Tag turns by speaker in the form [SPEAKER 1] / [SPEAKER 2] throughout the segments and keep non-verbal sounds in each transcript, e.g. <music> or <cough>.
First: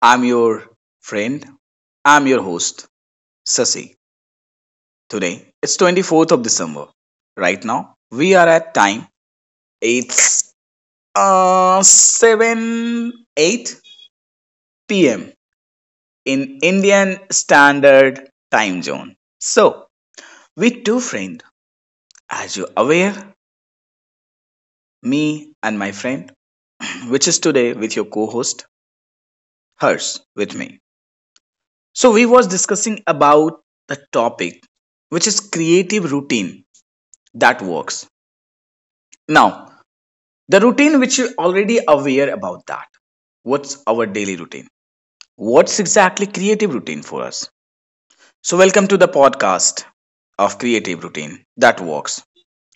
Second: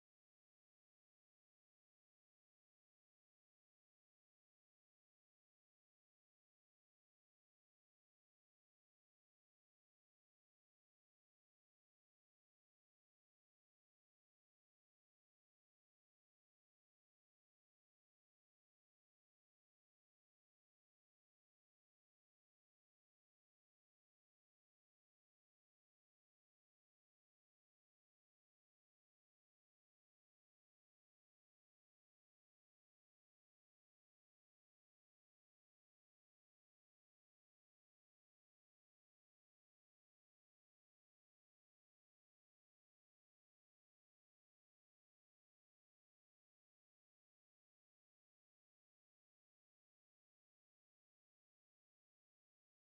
[SPEAKER 1] I'm your friend. I'm your host, Sasi. Today, it's 24th of December. Right now, we are at time. It's 7 8 p.m. in Indian Standard Time Zone. So, we two friend, as you're aware, me and my friend, <clears throat> which is today with your co host, Hers, with me. So we was discussing about the topic, which is creative routine that works. Now, the routine which you're already aware about that. What's our daily routine? What's exactly creative routine for us? So welcome to the podcast of creative routine that works,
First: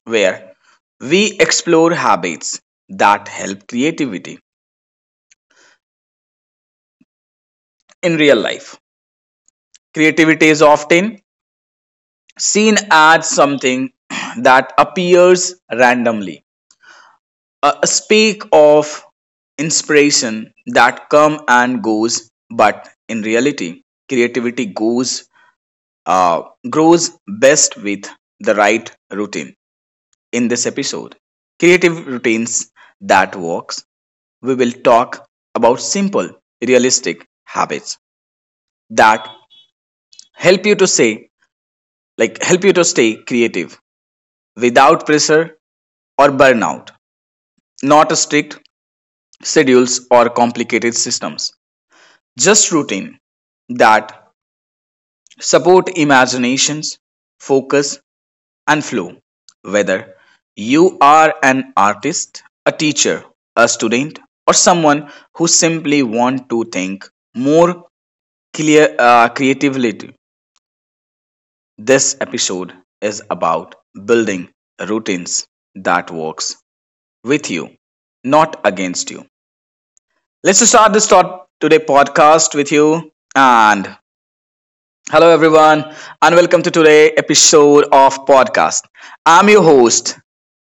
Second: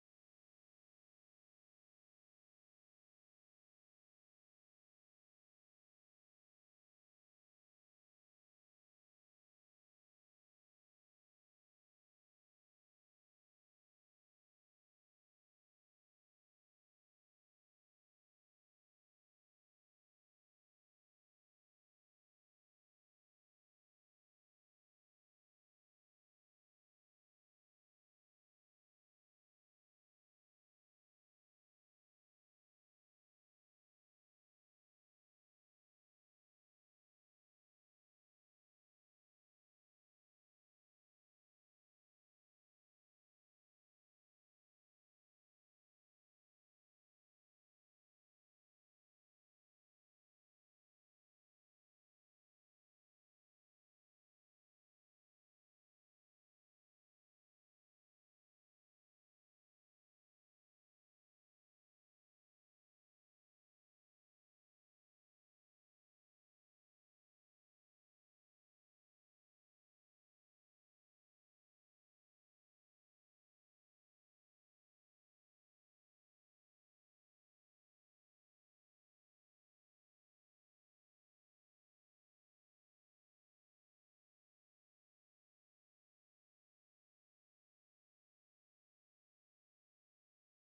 [SPEAKER 1] where we explore habits that help creativity in real life. Creativity is often seen as something <clears throat> that appears randomly, speak of inspiration that come and goes, but in reality creativity goes uh, grows best with the right routine. In this episode, creative routines that works, we will talk about simple, realistic habits that help you to say help you to stay creative without pressure or burnout. Not strict schedules or complicated systems. Just routine that support imaginations, focus, and flow. Whether you are an artist, a teacher, a student, or someone who simply want to think more clear, creatively, this episode is about building routines that works with you, not against you. Let's start this thought today podcast with you and hello, everyone, and welcome to today's episode of podcast. I'm your host,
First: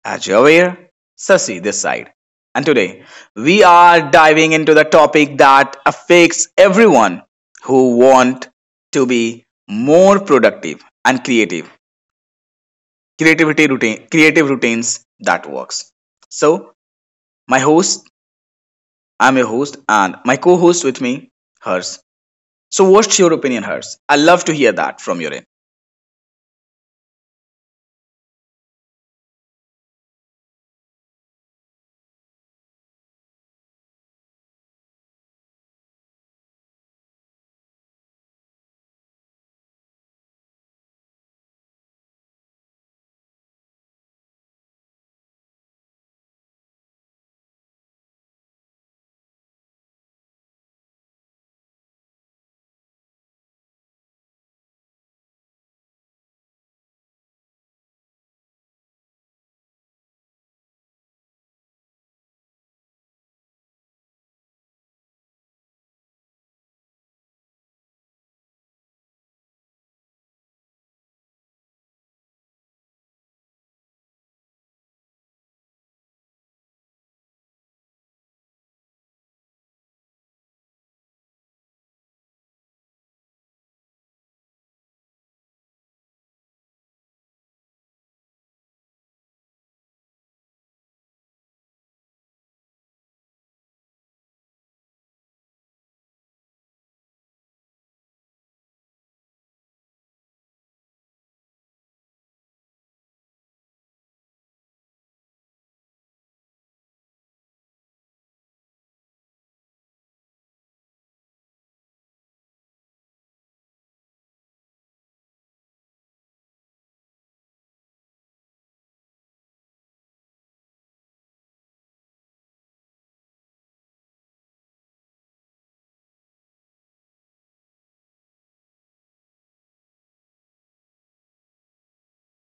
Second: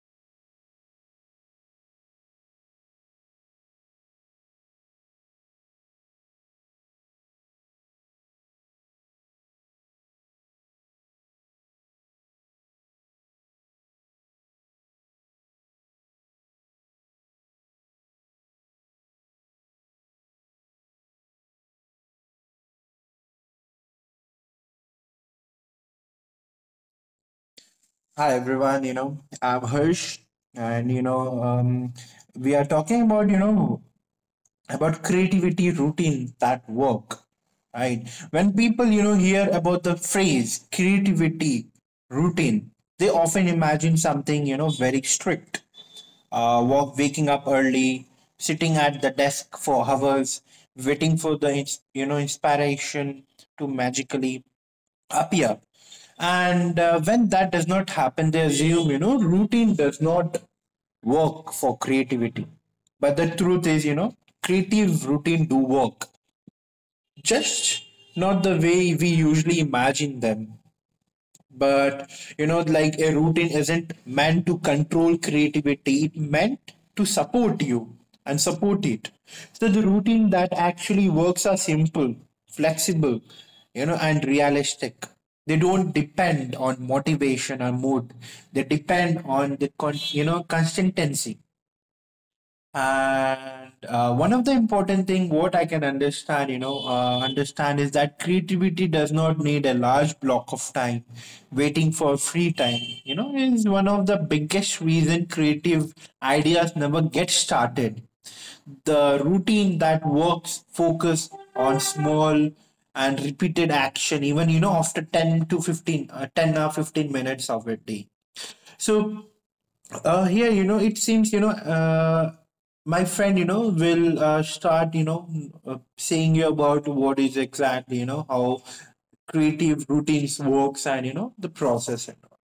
[SPEAKER 1] as you're aware, Sasi this side. And today, we are diving into the topic that affects everyone who want to be more productive and creative. Creativity routine, creative routines that works. So, my host, I'm your host, and my co-host with me, Hers. So, what's your opinion, Hers? I love to hear that from your end.
[SPEAKER 2] Hi everyone, I'm Harsh and we are talking about, about creativity routines that work, right? When people, hear about the phrase creativity routine, they often imagine something, very strict. Waking up early, sitting at the desk for hours, waiting for the inspiration to magically appear. And when that does not happen, they assume, routine does not work for creativity. But the truth is, creative routine do work, just not the way we usually imagine them, but like a routine isn't meant to control creativity, it meant to support you and support it. So the routine that actually works are simple, flexible, and realistic. They don't depend on motivation or mood, they depend on the consistency. And one of the important thing what I can understand, understand is that creativity does not need a large block of time. Waiting for free time, is one of the biggest reason creative ideas never get started. The routine that works focus on small and repeated action, even after 10 or 15 minutes of a day. So here, it seems, my friend, will start, saying you about what is exactly, how creative routines works and, the process and all.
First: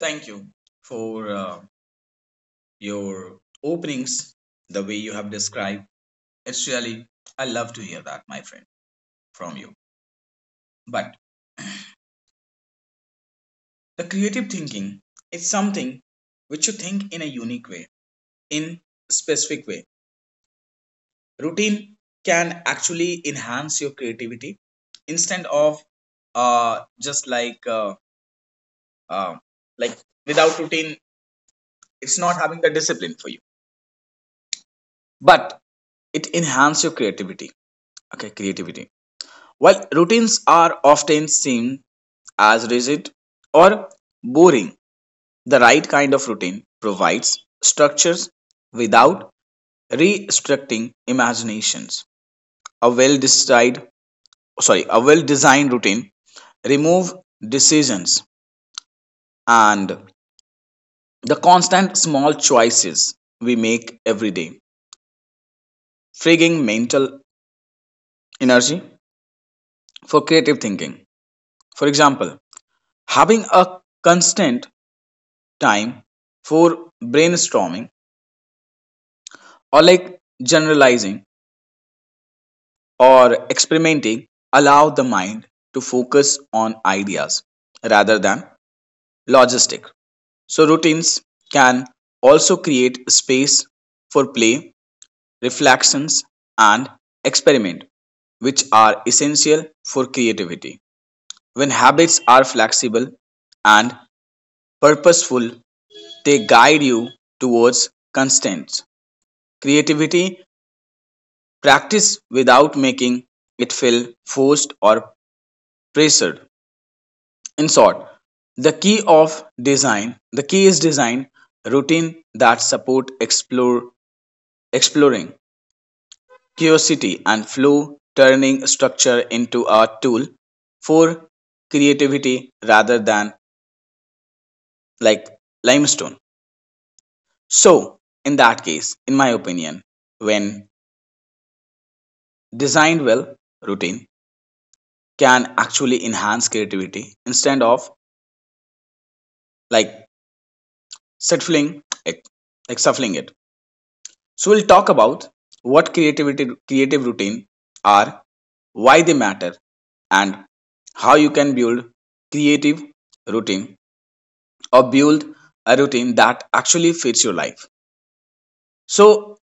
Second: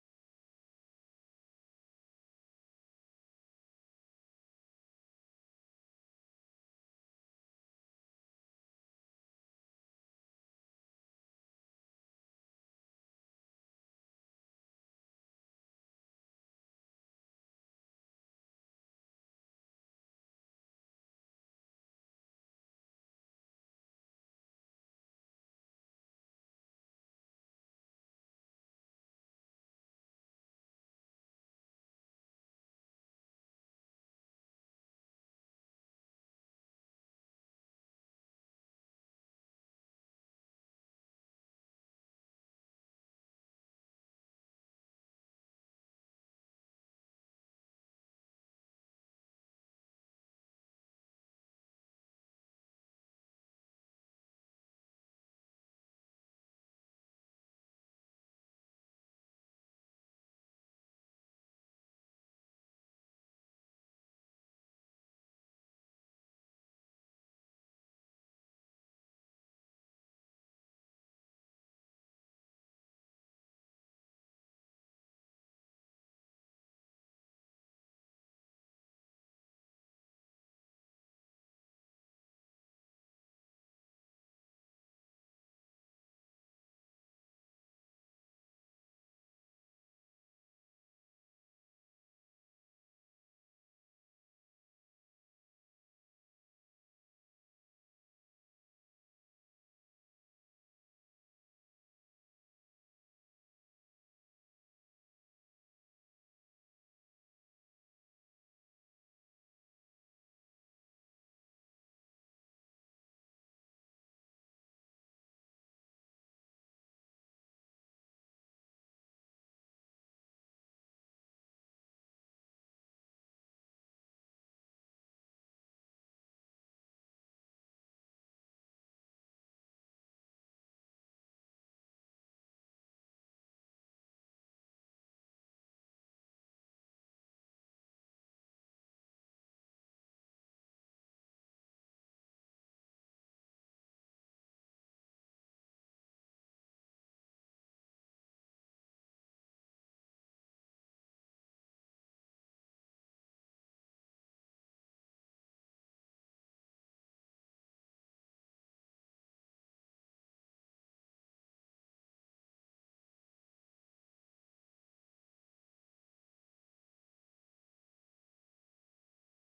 [SPEAKER 1] Thank you for your openings. The way you have described, it's really, I love to hear that, my friend, from you. But the creative thinking is something which you think in a unique way, in a specific way. Routine can actually enhance your creativity instead of uh, just uh, like without routine, it's not having the discipline for you, but it enhances your creativity. Okay, creativity, while routines are often seen as rigid or boring, the right kind of routine provides structures without restricting imaginations. A well designed a well designed routine remove decisions and the constant small choices we make every day, freeing mental energy for creative thinking. For example, having a constant time for brainstorming or like generalizing or experimenting allow the mind to focus on ideas rather than logistic. So, routines can also create space for play, reflections, and experiment, which are essential for creativity. When habits are flexible and purposeful, they guide you towards constants. Creativity practice without making it feel forced or pressured. In short, the key is design routine that support explore exploring curiosity and flow, turning structure into a tool for creativity rather than like limestone. So, in that case, in my opinion, when designed well, routine can actually enhance creativity instead of like settling, like, like shuffling it. So we'll talk about what creativity creative routine are, why they matter, and how you can build creative routine or build a routine that actually fits your life. So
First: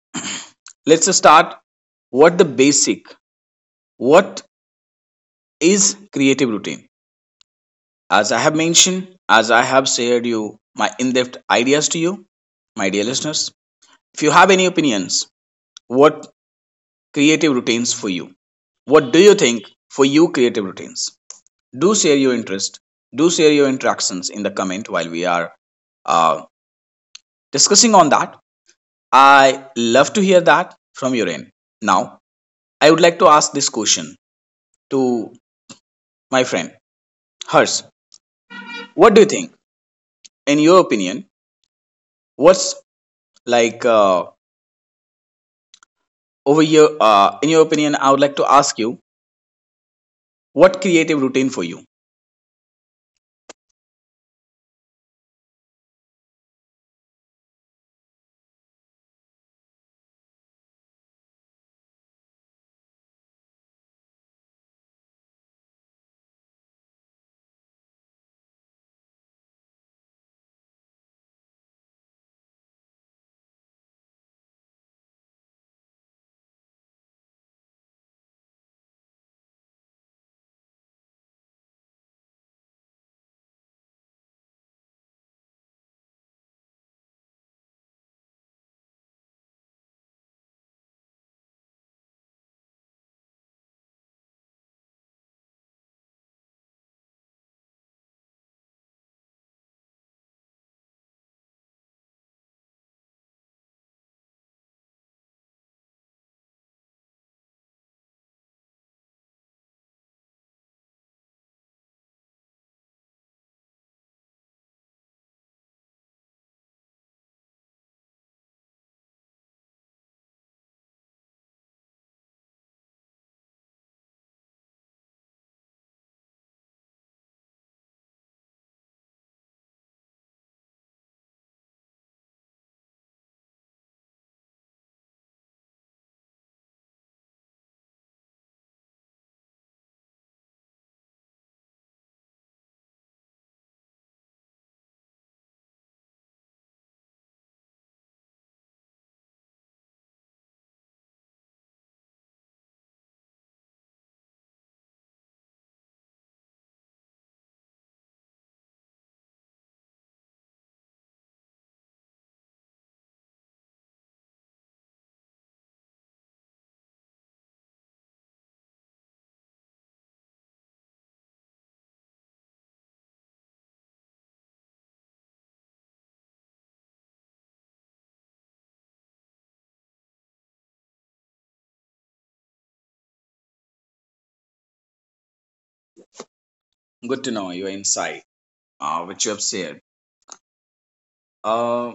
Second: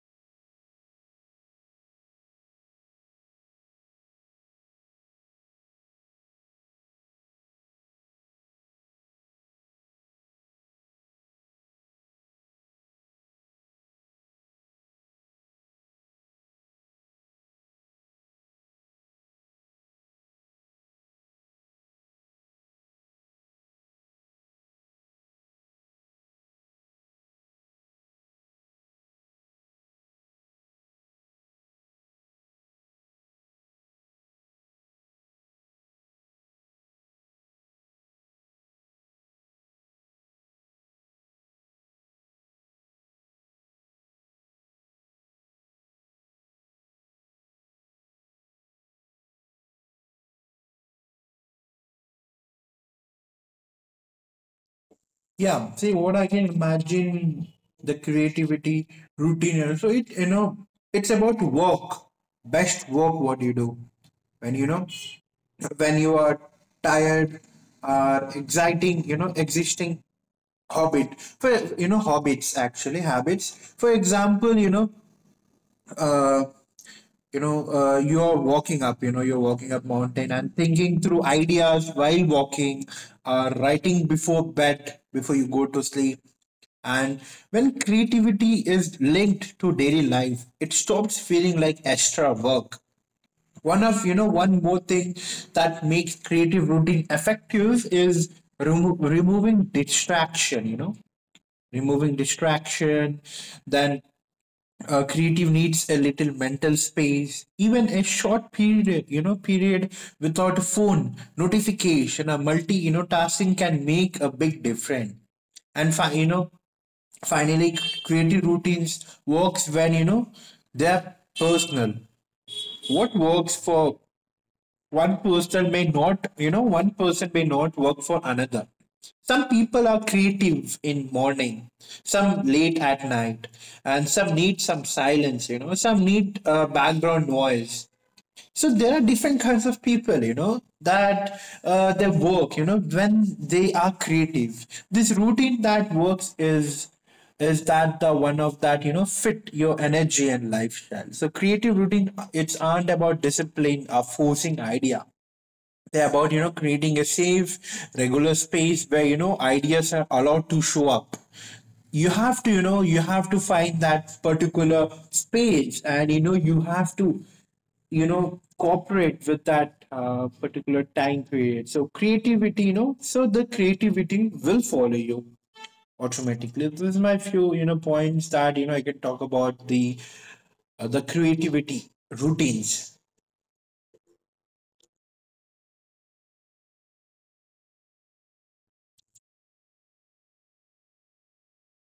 [SPEAKER 1] let's just start what the basic, what is creative routine. As I have mentioned, as I have shared you my in-depth ideas to you, my dear listeners, if you have any opinions, what creative routines for you, what do you think, for you creative routines, do share your interest, do share your interactions in the comment while we are uh, discussing on that. I love to hear that from your end. Now I would like to ask this question to my friend Hers. What do you think, in your opinion, what's like uh, over here? In your opinion, I would like to ask you, what creative routine for you.
[SPEAKER 2] Yeah, see what I can imagine, the creativity routine. And So it, it's about work, best work what you do when when you are tired or exciting, existing Hobbit for hobbits, actually habits. For example, uh, you are walking up. You know, you're walking up mountain and thinking through ideas while walking, writing before bed, before you go to sleep. And when creativity is linked to daily life, it stops feeling like extra work. One of you know one more thing that makes creative routine effective is removing distraction. You know, removing distraction, then creative needs a little mental space, even a short period without a phone, notification, or multi, tasking can make a big difference. And finally, creative routines works when they're personal. What works for one person may not, one person may not work for another. Some people are creative in morning, some late at night, and some need some silence, some need background noise. So there are different kinds of people, that they work, when they are creative, this routine that works is that the one of that fit your energy and lifestyle. So creative routine it's aren't about discipline or forcing idea, they're about, creating a safe, regular space where, ideas are allowed to show up. You have to, you have to find that particular space and, you know, you have to, you know, cooperate with that particular time period. So creativity, so the creativity will follow you automatically. This is my few, points that, I can talk about the creativity routines.
[SPEAKER 1] Good to know your insight which you have shared. uh,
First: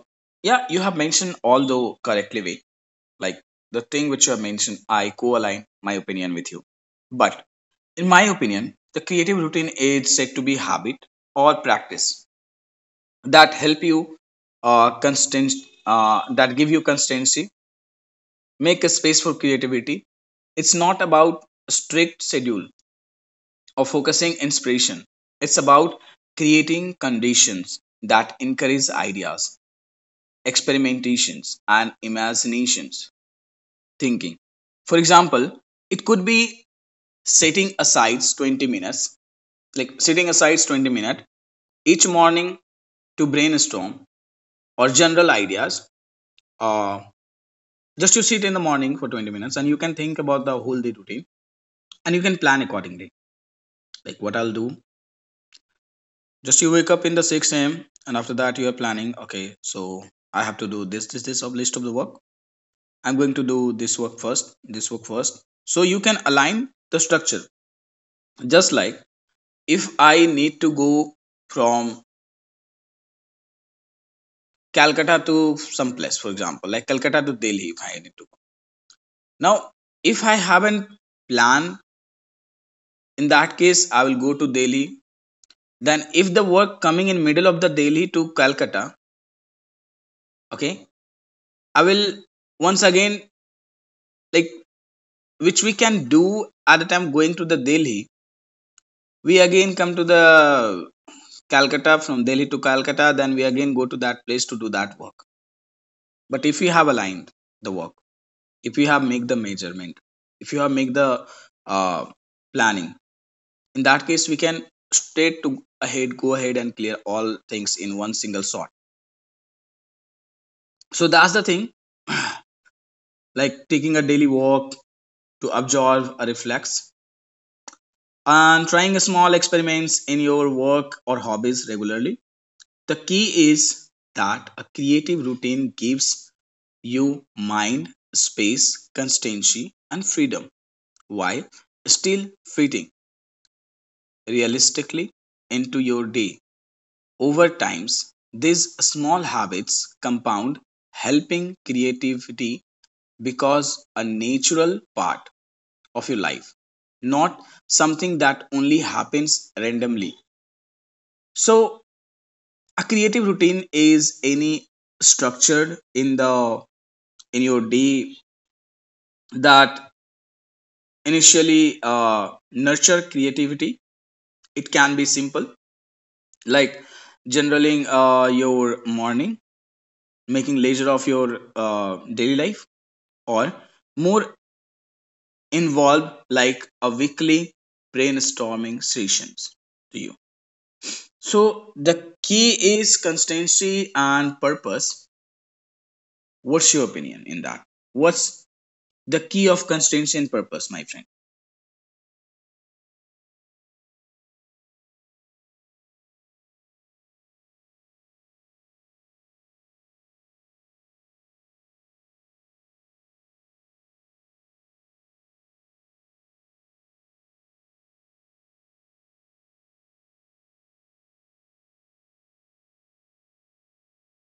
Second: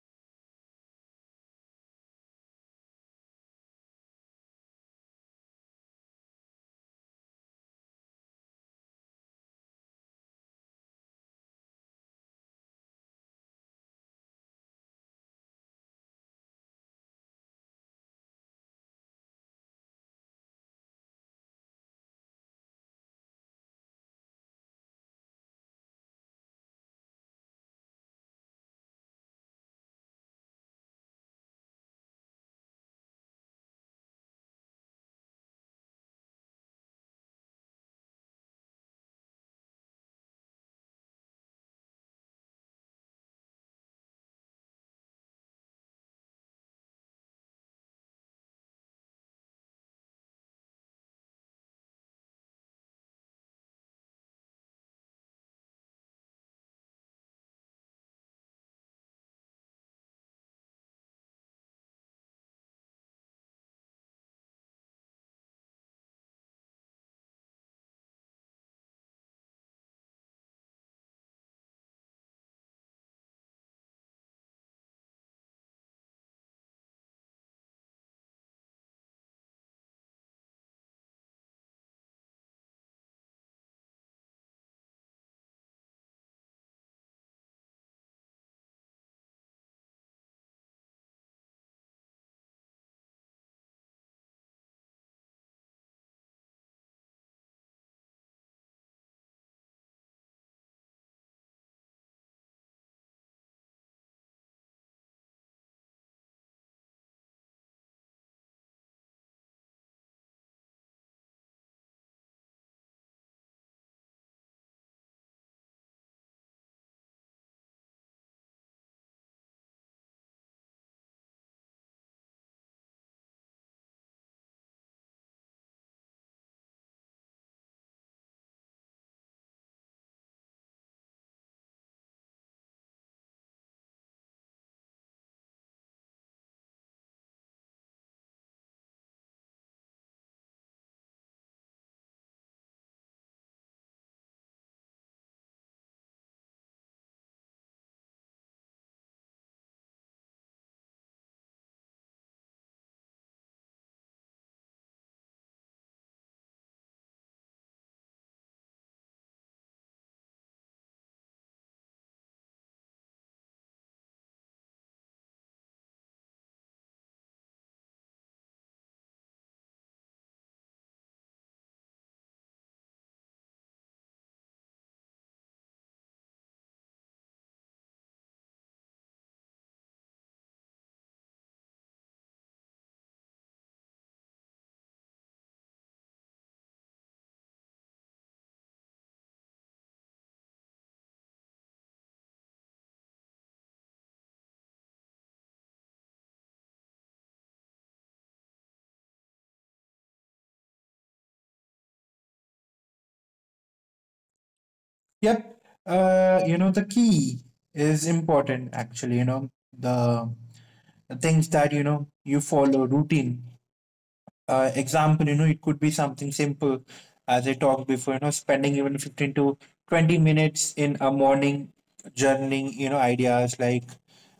[SPEAKER 1] yeah, you have mentioned all the correctly way. Like the thing which you have mentioned, I co-align my opinion with you. But in my opinion, the creative routine is said to be habit or practice that help you constant that give you constancy, make a space for creativity. It's not about strict schedule or focusing inspiration. It's about creating conditions that encourage ideas, experimentations, and imaginations thinking. For example, it could be setting aside 20 minutes like setting aside 20 minutes each morning to brainstorm or general ideas. uh, just you sit in the morning for 20 minutes and you can think about the whole day routine and you can plan accordingly, like what I'll do. Just you wake up in the 6 a.m, and after that you are planning. Okay, so I have to do this, this, this, of list of the work. I'm going to do this work first, this work first. So you can align the structure. Just like, if I need to go from Calcutta to some place, for example, like Calcutta to Delhi, if I need to go. Now if I haven't plan, in that case I will go to Delhi, then if the work coming in middle of the Delhi to Calcutta, okay, I will once again, like, which we can do at the time going to the Delhi, we again come to the Calcutta, from Delhi to Calcutta, then we again go to that place to do that work. But if you have aligned the work, if you have make the measurement, if you have make the uh, planning, in that case, we can straight to ahead go ahead and clear all things in one single shot. So that's the thing, like taking a daily walk to absorb a reflex and trying small experiments in your work or hobbies regularly. The key is that a creative routine gives you mind, space, constancy, and freedom while still fitting realistically into your day. Over times, these small habits compound, helping creativity because a natural part of your life, not something that only happens randomly. So, a creative routine is any structured in the in your day that initially nurture creativity. It can be simple, like generaling your morning, making leisure of your daily life, or more involved, like a weekly brainstorming sessions to you. So the key is consistency and purpose. What's your opinion in that? What's the key of consistency and purpose, my friend?
[SPEAKER 2] Yep. The key is important actually, the, the things that, you follow routine. Example, it could be something simple, as I talked before, spending even 15 to 20 minutes in a morning, journaling, ideas like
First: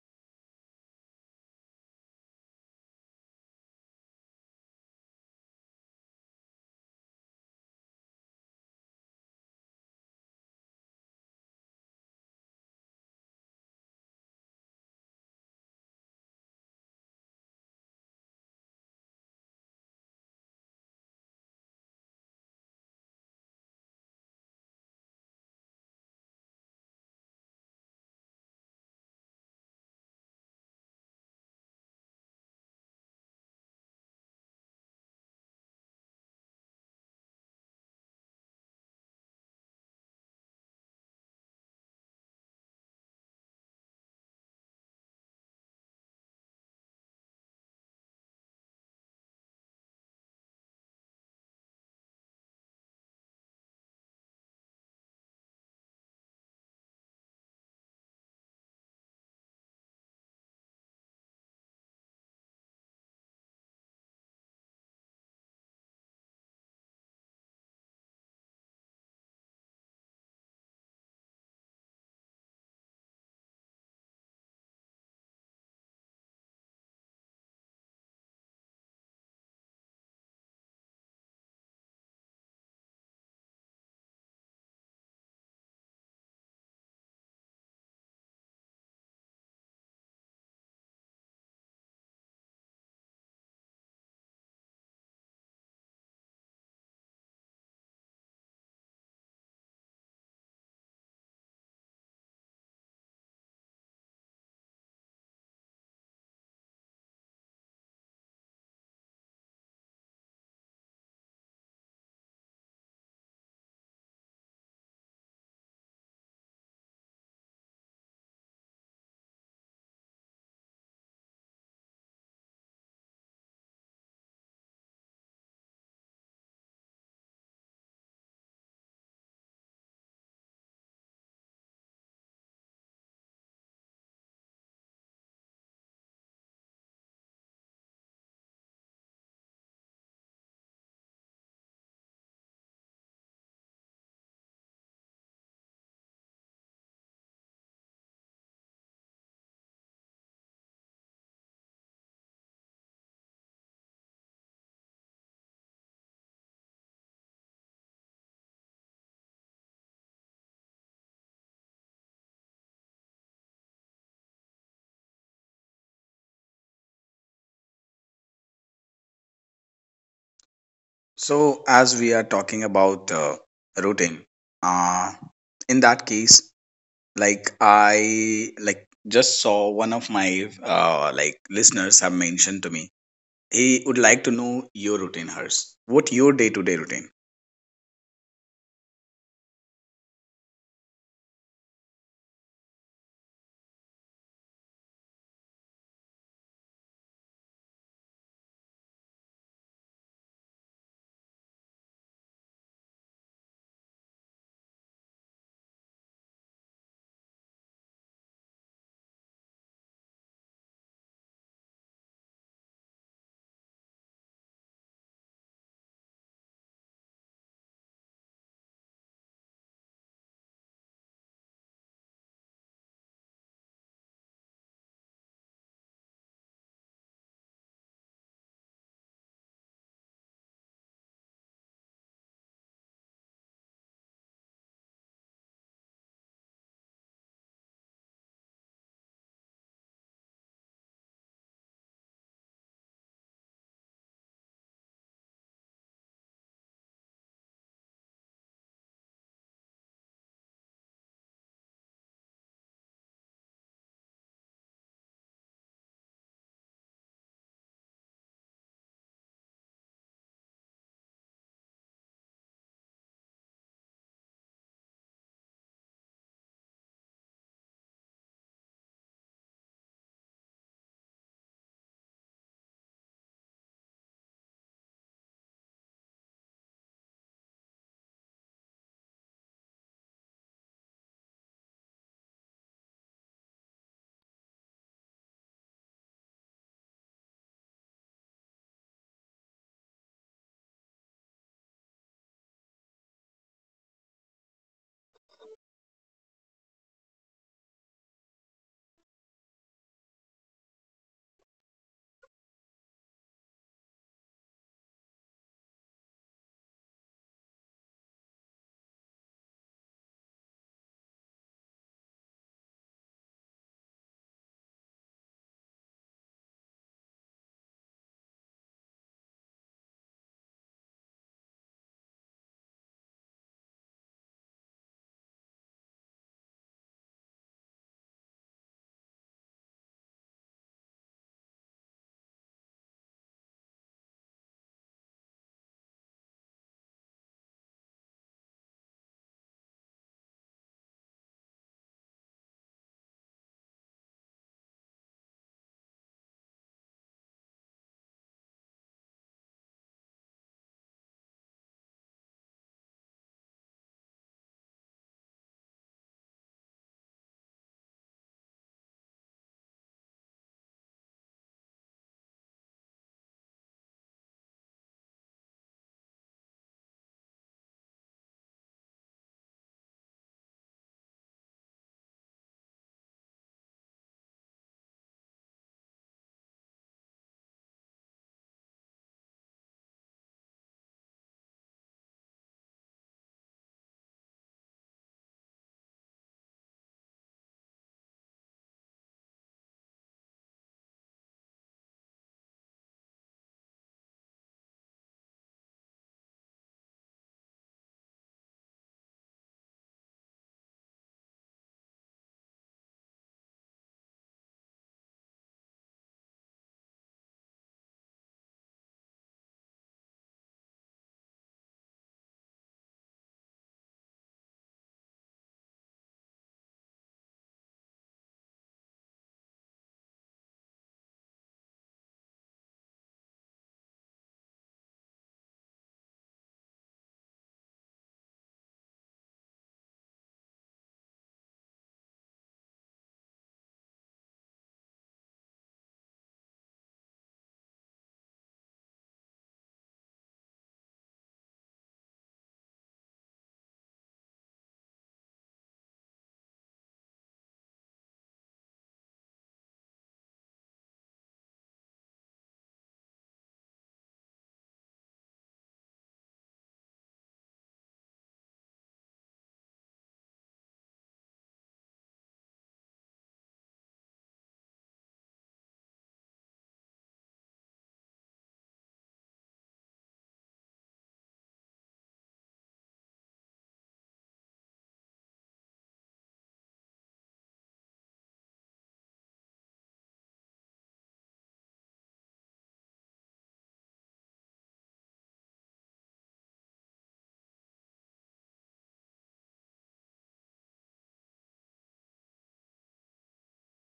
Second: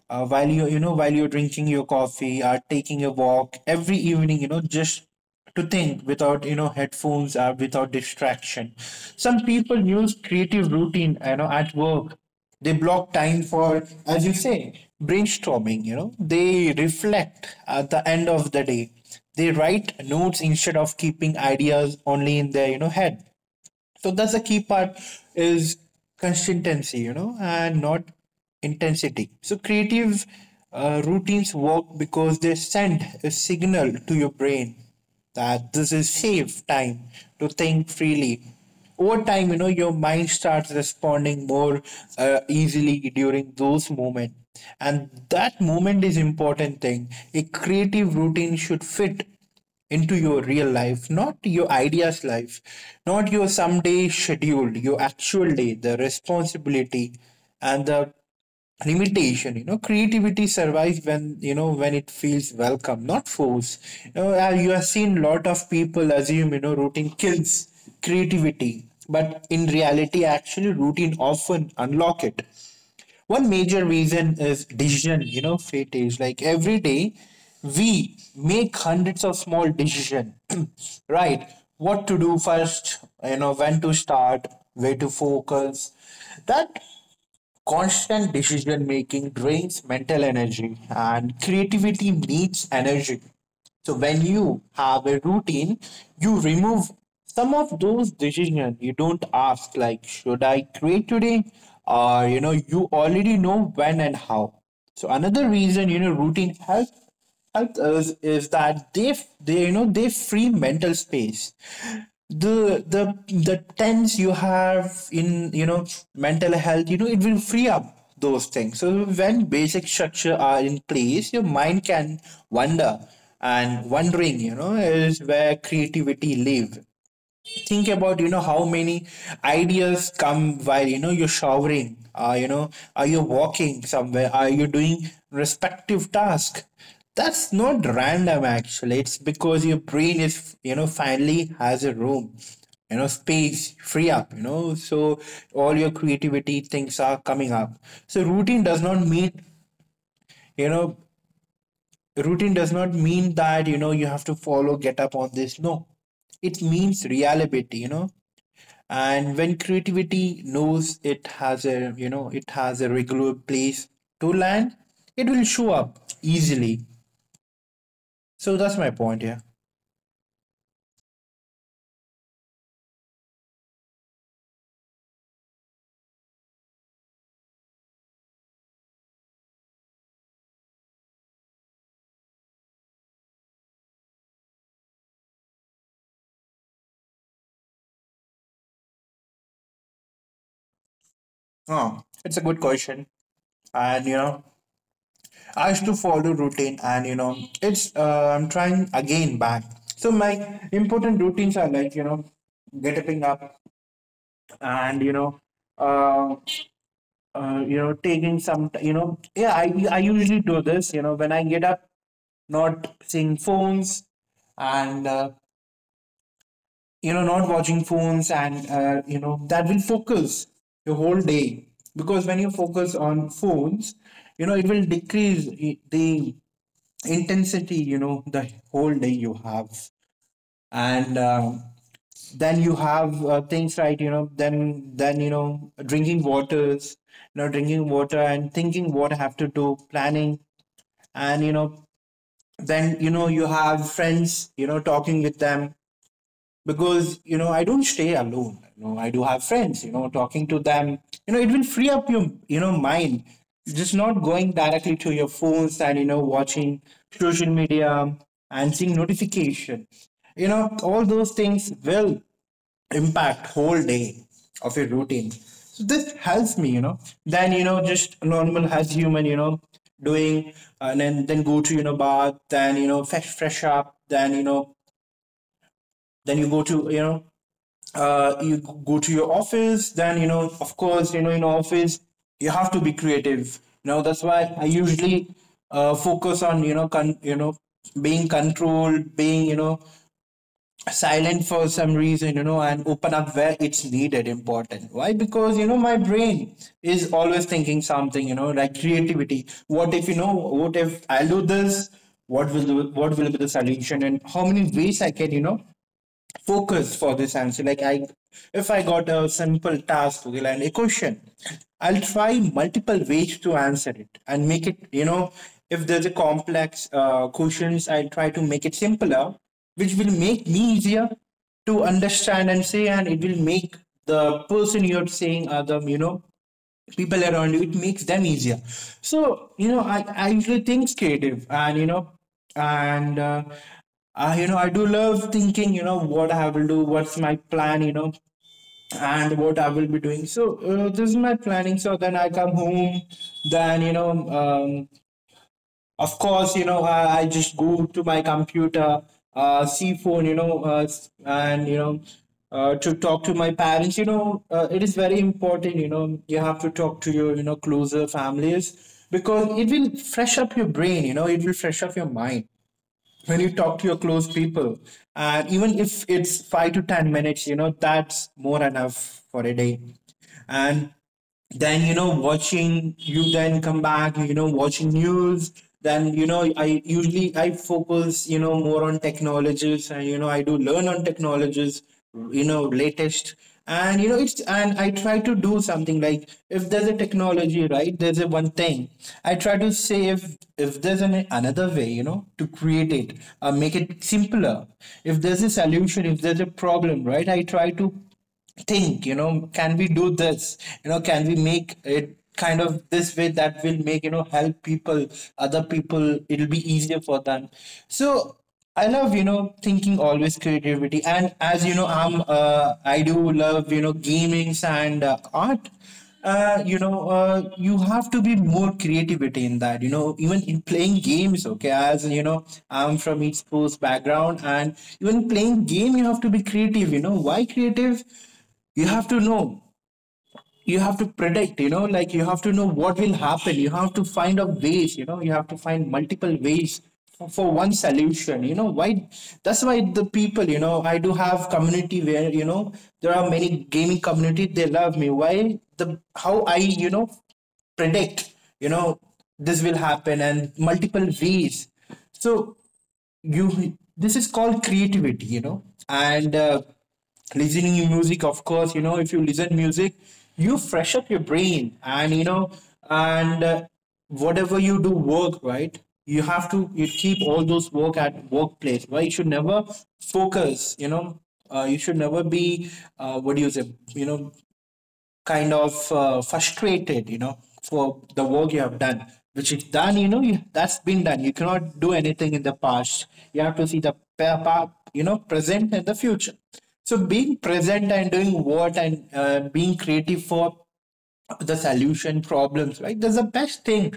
[SPEAKER 2] while while you're drinking your coffee or taking a walk every evening, just to think without headphones or without distraction. Some people use creative routine, at work they block time for, as you say, brainstorming, They reflect at the end of the day. They write notes instead of keeping ideas only in their, head. So that's the key part is consistency, and not intensity. So creative routines work because they send a signal to your brain that this is safe time to think freely. Over time, your mind starts responding more easily during those moments. And that moment is important thing. A creative routine should fit into your real life, not your ideas life, not your someday schedule, your actual day, the responsibility and the limitation. Creativity survives when when it feels welcome not forced. You have seen lot of people assume, routine kills creativity, but in reality actually routine often unlock it. One major reason is decision. Fate is like, every day we make hundreds of small decision. <clears throat> Right? What to do first, when to start, where to focus. That constant decision making drains mental energy, and creativity needs energy. So when you have a routine, you remove some of those decisions. You don't ask like, should I create today? Or you already know when and how. So another reason, routine helps, helps us is that they you know they free mental space. The tense you have in, mental health, it will free up those things. So when basic structure are in place, your mind can wander, and wondering, is where creativity live. Think about, how many ideas come while, you're showering, are you walking somewhere, are you doing respective task. That's not random, actually. It's because your brain is, finally has a room, space free up, so all your creativity things are coming up. So routine does not mean, you know routine does not mean that, you have to follow get up on this. No, it means reliability, and when creativity knows it has a, it has a regular place to land, it will show up easily. So that's my point here.
[SPEAKER 1] So, as we are talking about routine, uh, in that case, like I like just saw one of my listeners have mentioned to me. He would like to know your routine, Hers. What your day-to-day routine?
[SPEAKER 2] Oh, it's a good question. And I used to follow routine, and it's I'm trying again back. So my important routines are like, getting up, and uh, taking some yeah, I usually do this, when I get up, not seeing phones, and not watching phones, and that will focus your whole day. Because when you focus on phones, it will decrease the intensity, the whole day you have. And um, then you have things, right? you know then you know Drinking waters, drinking water and thinking what I have to do, planning. And you know then you know you have friends, talking with them. Because I don't stay alone, I do have friends, talking to them, it will free up your, mind. Just not going directly to your phones and, watching social media and seeing notification, all those things will impact whole day of your routine. So this helps me, then, just normal as human, doing and then go to, bath, then, fresh up, then, you go to, you go to your office. Then, of course, in office you have to be creative, that's why I usually focus on, being controlled, being, silent for some reason, and open up where it's needed, important. Why? Because, my brain is always thinking something, like creativity, what if, what if I do this, what will be the solution, and how many ways I can, focus for this answer. If I got a simple task, okay, like a question, I'll try multiple ways to answer it and make it. You know, if there's a complex questions, I'll try to make it simpler, which will make me easier to understand and say, and it will make the person you're saying, Adam, people around you, it makes them easier. So, I usually think creative and, and, uh, I do love thinking, what I will do, what's my plan, and what I will be doing. So, this is my planning. So then I come home. then, you know, um, of course, I just go to my computer, see phone, to talk to my parents. It is very important. You have to talk to your, closer families, because it will fresh up your brain. It will fresh up your mind when you talk to your close people. And even if it's 5 to 10 minutes, that's more enough for a day. And then you know watching, you then come back, watching news. Then I focus more on technologies, and I do learn on technologies, latest. And you know it's and I try to do something like, if there's a technology, right, there's a one thing. I try to say, if there's an another way, to create it, make it simpler. If there's a solution, if there's a problem, right, I try to think, can we do this? Can we make it kind of this way that will make, help people, other people, it'll be easier for them? So I love, thinking always creativity. And as you know, I'm, I do love, gamings and art. You have to be more creativity in that, you know, even in playing games. Okay, as you know, I'm from e-sports background. And even playing game, you have to be creative. You know, why creative? You have to know, you have to predict. Like, you have to know what will happen. You have to find a ways, you have to find multiple ways for one solution. Why? That's why the people, I do have community where, there are many gaming community. They love me, why, the how I, predict, you know this will happen, and multiple ways. So, you this is called creativity, you know. And Listening to music, of course. If you listen music, you fresh up your brain. And you know and Whatever you do work, right, you have to, you keep all those work at workplace, right. You should never focus, you should never be, what do you say, you know, kind of frustrated, you know, for the work you have done, which is done. You know, you, that's been done. You cannot do anything in the past. You have to see the you know, present and the future. So being present and doing what, and being creative for the solution problems, right, that's the best thing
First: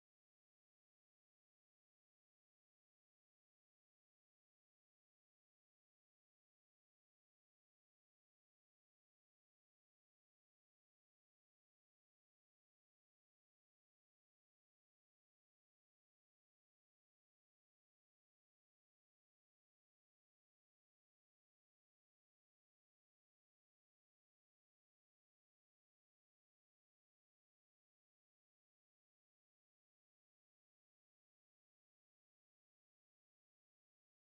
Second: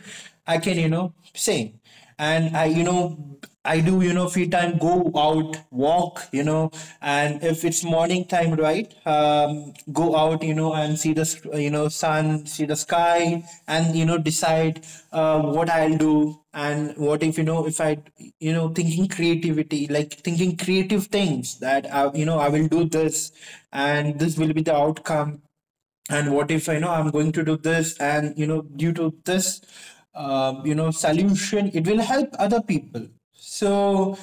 [SPEAKER 2] I can, you know, say. And I, you know, I do, you know, free time go out walk. And if it's morning time, right, go out, you know, and see the you know, sun, see the sky. And you know, decide what I'll do, and what if, you know, if I, you know, thinking creativity, like thinking creative things that I, you know, I will do this, and this will be the outcome. And what if, you know, I'm going to do this, and you know, due to this, you know, solution, it will help other people. So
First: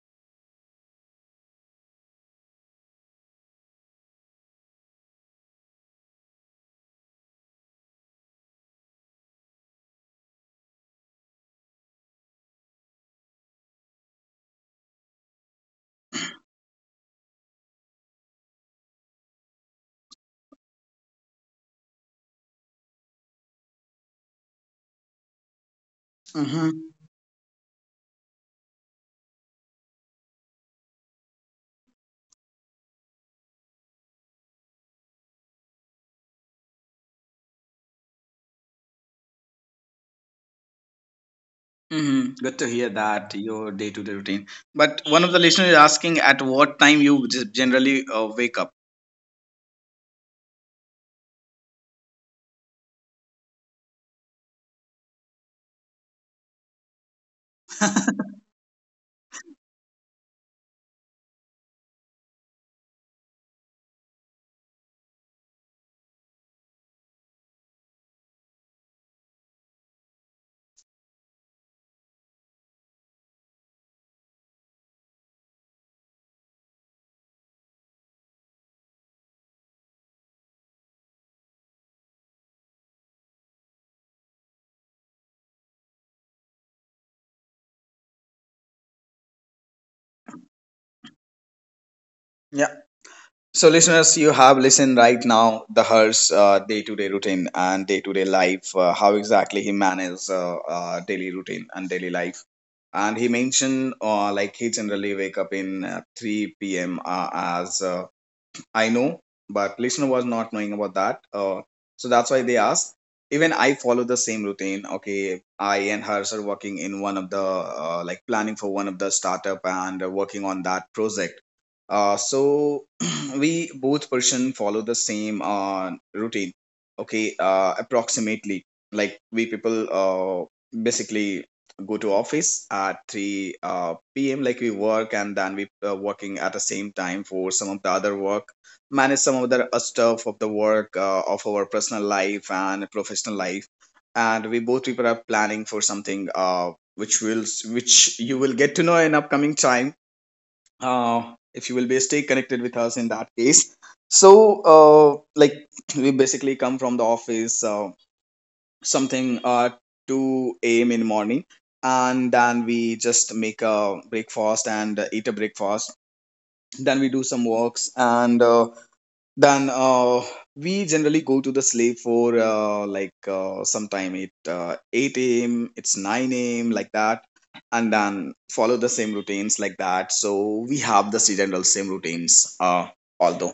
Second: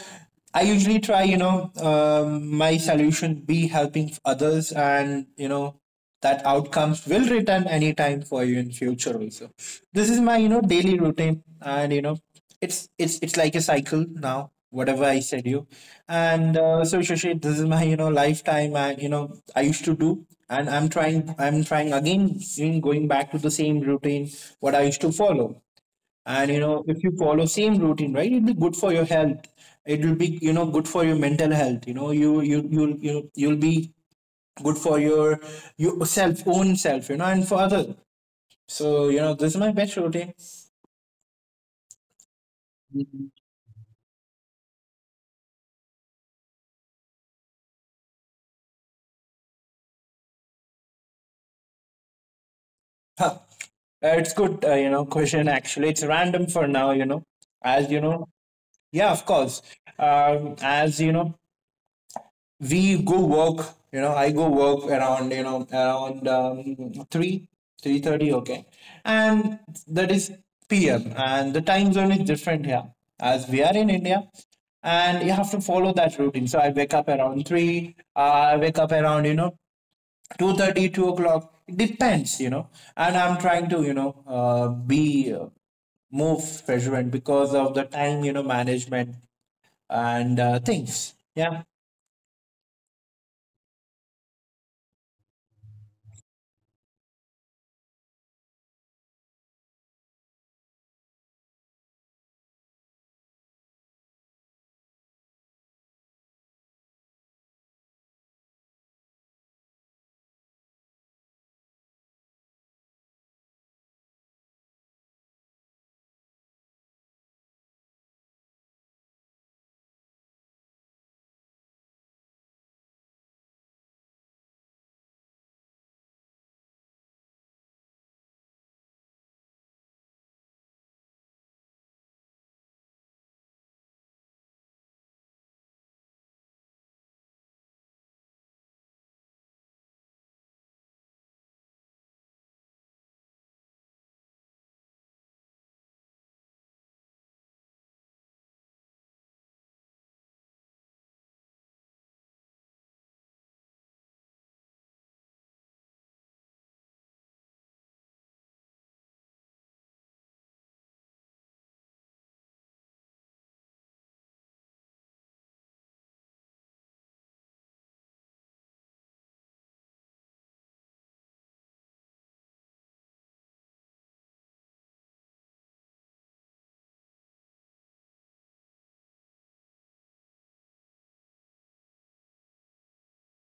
[SPEAKER 2] I usually try, my solution be helping others, and you know, that outcomes will return anytime for you in future also. This is my, you know, daily routine. And you know, it's it's like a cycle now, whatever I said you. And so Shashi, this is my, you know, lifetime. And you know, I used to do. And I'm trying again, in going back to the same routine, what I used to follow. And you know,
[SPEAKER 1] Mm-hmm.
[SPEAKER 2] if you follow same routine, right, it'll be good for your health. It will be, you know, good for your mental health. You know, you'll be good for your yourself own self, you know, and for others. So you know, this is my best routine.
[SPEAKER 1] Mm-hmm. Good to hear that your day-to-day routine. But one of the listeners is asking at what time you just generally wake up. <laughs>
[SPEAKER 2] <laughs> It's good, question actually. It's random for now, you know. As you know, yeah, of course. As you know, we go work. You know, I go work around, three three thirty. Okay, and that is PM. And the time zone is different here, as we are in India, and you have to follow that routine. So I wake up around three. I wake up around, you know, 2:30, 2 o'clock. It depends, you know. And I'm trying to, you know, be more frequent because of the time, you know, management and things, yeah.
[SPEAKER 1] Yeah. So, listeners, you have listened right now the Hers day-to-day routine and day-to-day life. How exactly he manages daily routine and daily life. And he mentioned like he generally wake up in 3 p.m. As I know, but listener was not knowing about that. So that's why they asked. Even I follow the same routine. Okay, I and Hers are working in one of the like planning for one of the startup and working on that project. So <clears throat> we both person follow the same routine. Okay, approximately, like we people basically go to office at 3 p.m., like we work and then we working at the same time for some of the other work, manage some of the stuff of the work of our personal life and professional life. And we both people are planning for something which you will get to know in upcoming time, if you will be stay connected with us, in that case. So <clears throat> we basically come from the office something 2 a.m in the morning, and then we just make a breakfast and eat a breakfast, then we do some works and then we generally go to the slave for sometime it 8 a.m. It's 9 a.m. like that, and then follow the same routines like that. So we have the seasonal same routines. Although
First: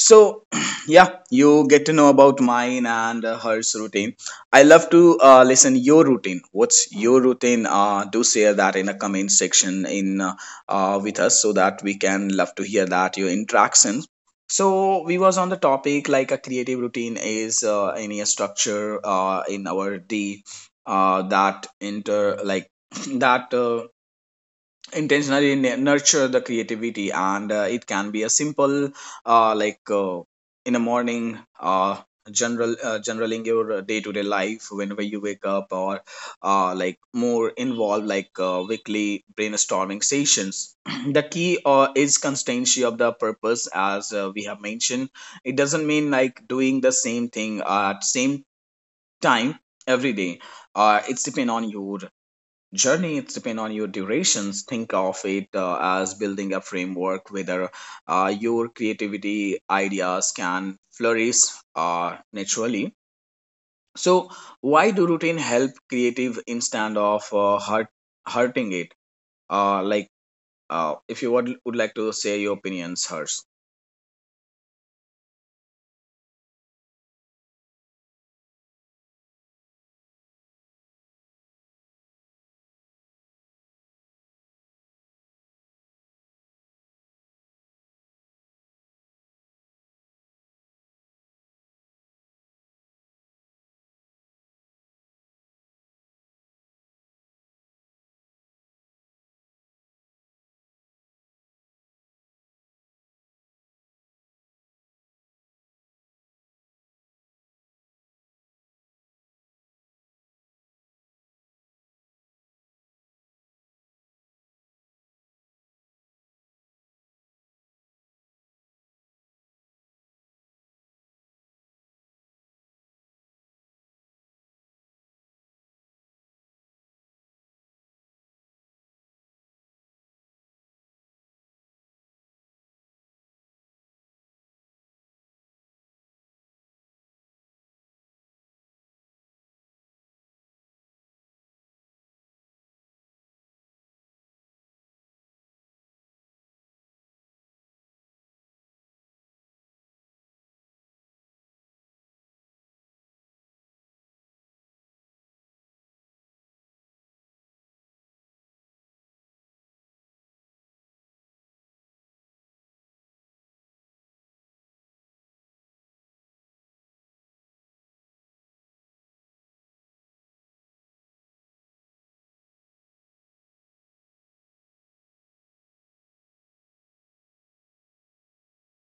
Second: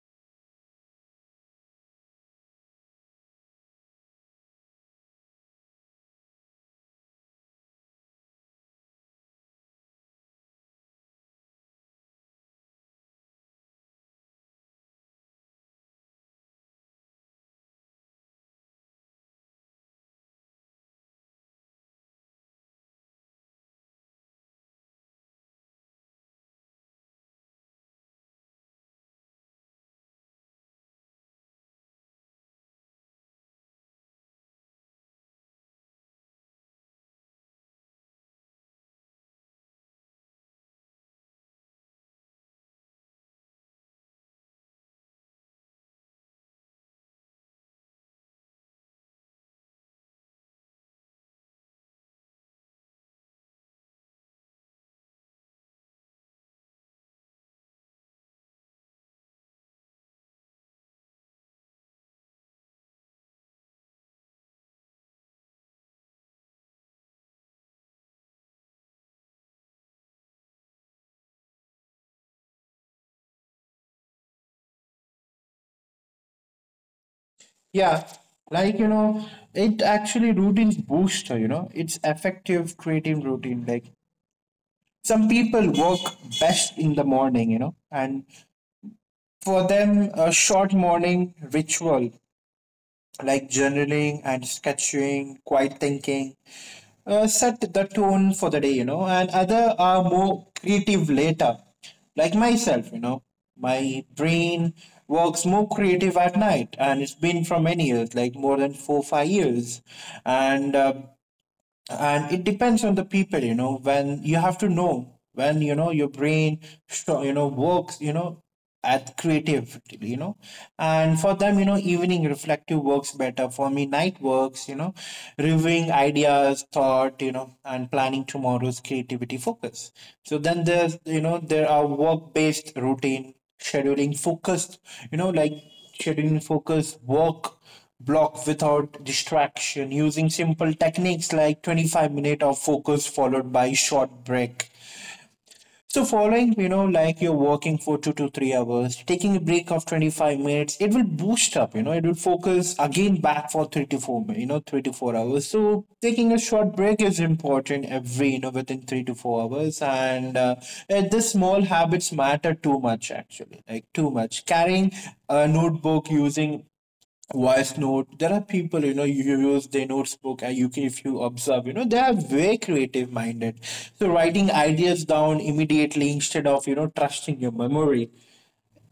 [SPEAKER 1] so, <clears throat> yeah, you get to know about mine and hers routine. I love to listen your routine. What's your routine? Do share that in the comment section in with us, so that we can love to hear that your interactions. So we was on the topic like a creative routine is any structure in our day that inter like <clears throat> that. Intentionally nurture the creativity, and it can be a simple, uh, like uh, in the morning, generaling your day to day life whenever you wake up, or like more involved like weekly brainstorming sessions. <clears throat> The key is constancy of the purpose, as we have mentioned. It doesn't mean like doing the same thing at same time every day. It's depend on your journey. Journeys depend on your durations. Think of it as building a framework whether your creativity ideas can flourish naturally. So why do routine help creative instead of hurting it? uh, like if you would like to say your opinions, hers.
[SPEAKER 2] Yeah, like you know, it actually routines booster, you know, it's effective creative routine. Like, some people work best in the morning, you know, and for them a short morning ritual, like journaling and sketching, quiet thinking, set the tone for the day, you know. And other are more creative later, like myself, you know. My brain works more creative at night, and it's been for many years, like more than 4, 5 years. And uh, and it depends on the people. You know, when you have to know, when you know your brain you know, works, you know, at creative, you know. And for them, you know, evening reflective works better. For me, night works, you know, reviewing ideas, thought, you know, and planning tomorrow's creativity focus. So then there's, you know, there are work based routine, scheduling focused, you know, like scheduling focus work block without distraction, using simple techniques like 25 minute of focus followed by short break. So following, you know, like you're working for 2 to 3 hours, taking a break of 25 minutes, it will boost up, you know, it will focus again back for 3 to 4, you know, 3 to 4 hours. So taking a short break is important every, you know, within 3 to 4 hours. And this small habits matter too much actually, like too much carrying a notebook, using voice note. There are people, you know, you use their notebook, and you can, if you observe, you know, they are very creative minded. So writing ideas down immediately, instead of, you know, trusting your memory.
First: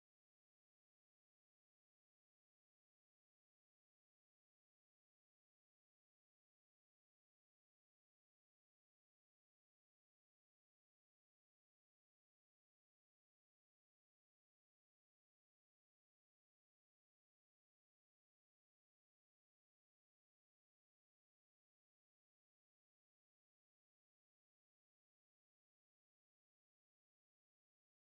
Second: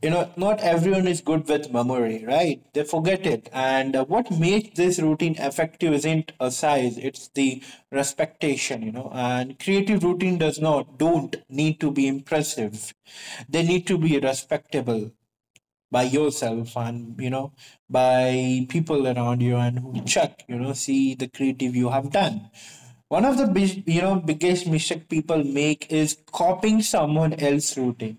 [SPEAKER 2] You know, not everyone is good with memory, right, they forget it. And what makes this routine effective isn't a size, it's the respectation, you know. And creative routine does not don't need to be impressive, they need to be respectable by yourself, and you know, by people around you, and who check, you know, see the creative you have done. One of the biggest mistake people make is copying someone else's routine.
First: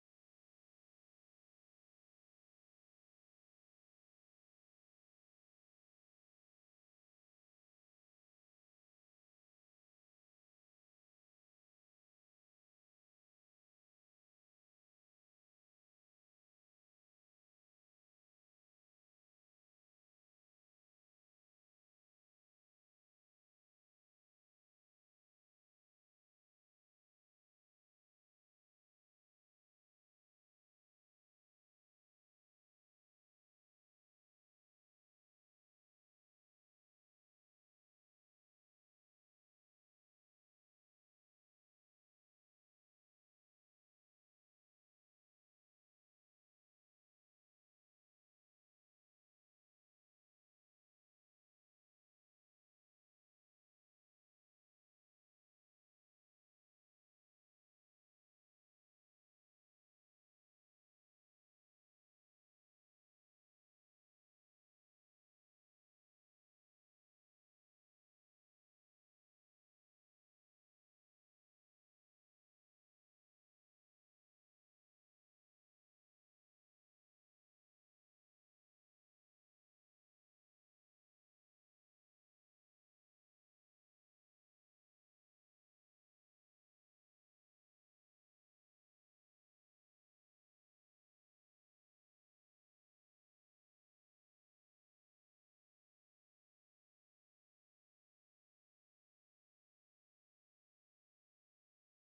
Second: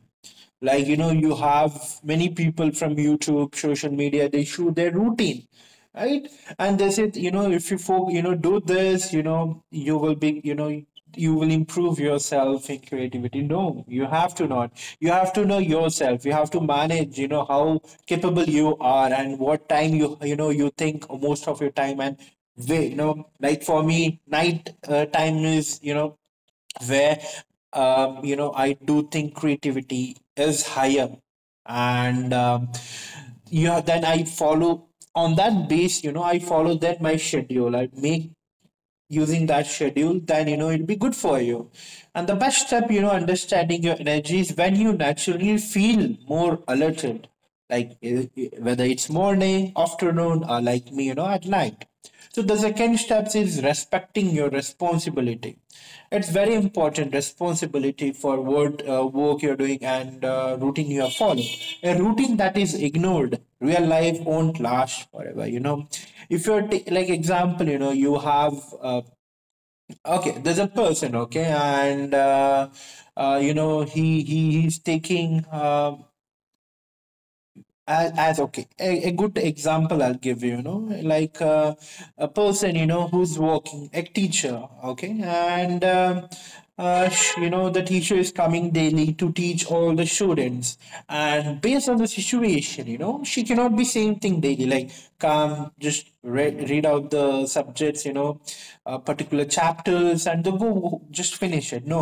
[SPEAKER 2] Like, you know, you have many people from YouTube, social media, they shoot their routine, right. And they said, you know, if you you know, do this, you know, you will be, you know, you will improve yourself in creativity. No, you have to not, you have to know yourself. You have to manage, you know, how capable you are, and what time you, you know, you think most of your time. And way, you know, like for me, night time is, you know, where, you know, I do think creativity is higher. And you know, then I follow on that base. You know, I follow that my schedule, I make, using that schedule, then you know, it'll be good for you. And the best step, you know, understanding your energy is when you naturally feel more alerted, like whether it's morning, afternoon, or like me, you know, at night. So the second step is respecting your responsibility. It's very important responsibility for what work you're doing, and routine you are following. A routine that is ignored, real life won't last forever. You know, if you're like example, you know, you have, uh, okay, there's a person, okay, and you know, he's taking. As okay, a good example I'll give you you know like uh, a person, you know, who's working a teacher, okay, and you know, the teacher is coming daily to teach all the students, and based on the situation, you know, she cannot be same thing daily. Like come just read out the subjects, you know, particular chapters and the just finish it. No,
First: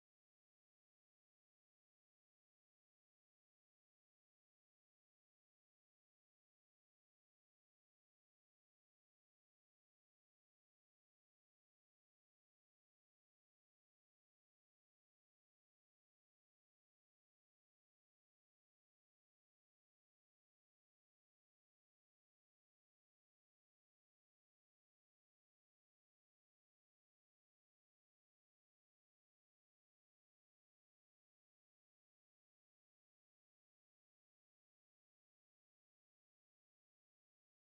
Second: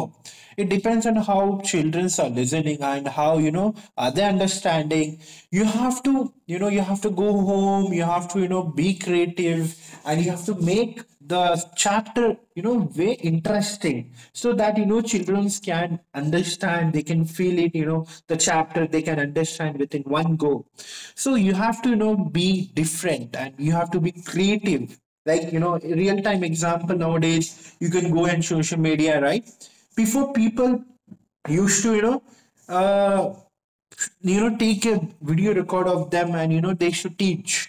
[SPEAKER 2] it depends on how children are listening and how, you know, are they understanding. You have to, you know, you have to go home, you have to, you know, be creative, and you have to make the chapter, you know, way interesting so that, you know, children can understand, they can feel it, you know, the chapter they can understand within one go. So you have to, you know, be different and you have to be creative. Like, you know, real time example, nowadays you can go in social media, right? Before, people used to, you know, uh, you know, take a video record of them and, you know, they should teach.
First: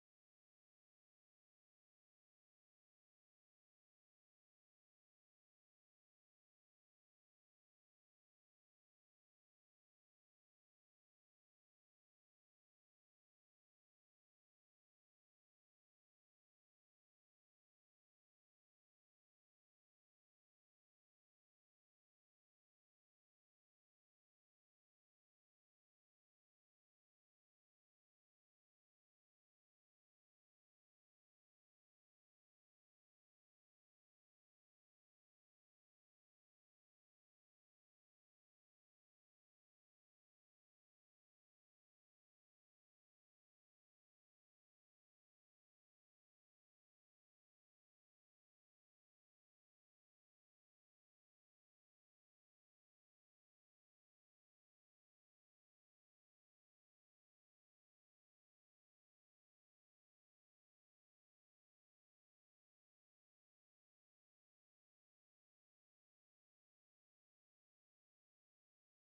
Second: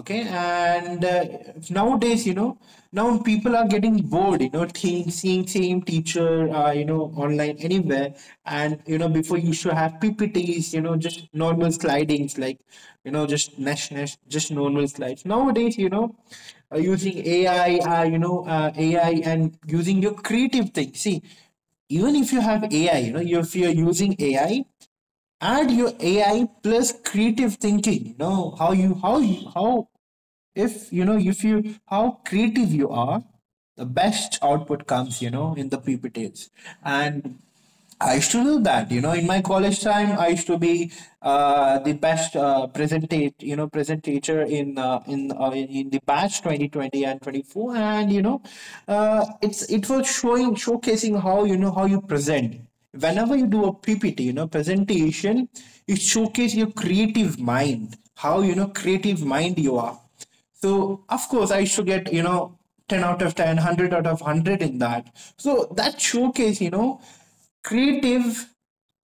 [SPEAKER 2] Okay. And nowadays, you know, now people are getting bored, you know, think, seeing same teacher, you know, online anywhere. And you know, before you should have ppts, you know, just normal slidings. Like, you know, just nash just normal slides nowadays, you know, using ai, you know, ai and using your creative thing. See, even if you have AI, you know, if you're using AI, add your AI plus creative thinking. You know how if you know if you how creative you are, the best output comes. You know, in the PPTs. And I used to do that, you know. In my college time, I used to be the best presentator in the batch 2020 and twenty four, and you know, it was showing showcasing how, you know, how you present. Whenever you do a PPT, you know, presentation, it showcases your creative mind, how you know creative mind you are. So of course I should get, you know, 10 out of 10, 100 out of 100 in that. So that showcase, you know, creative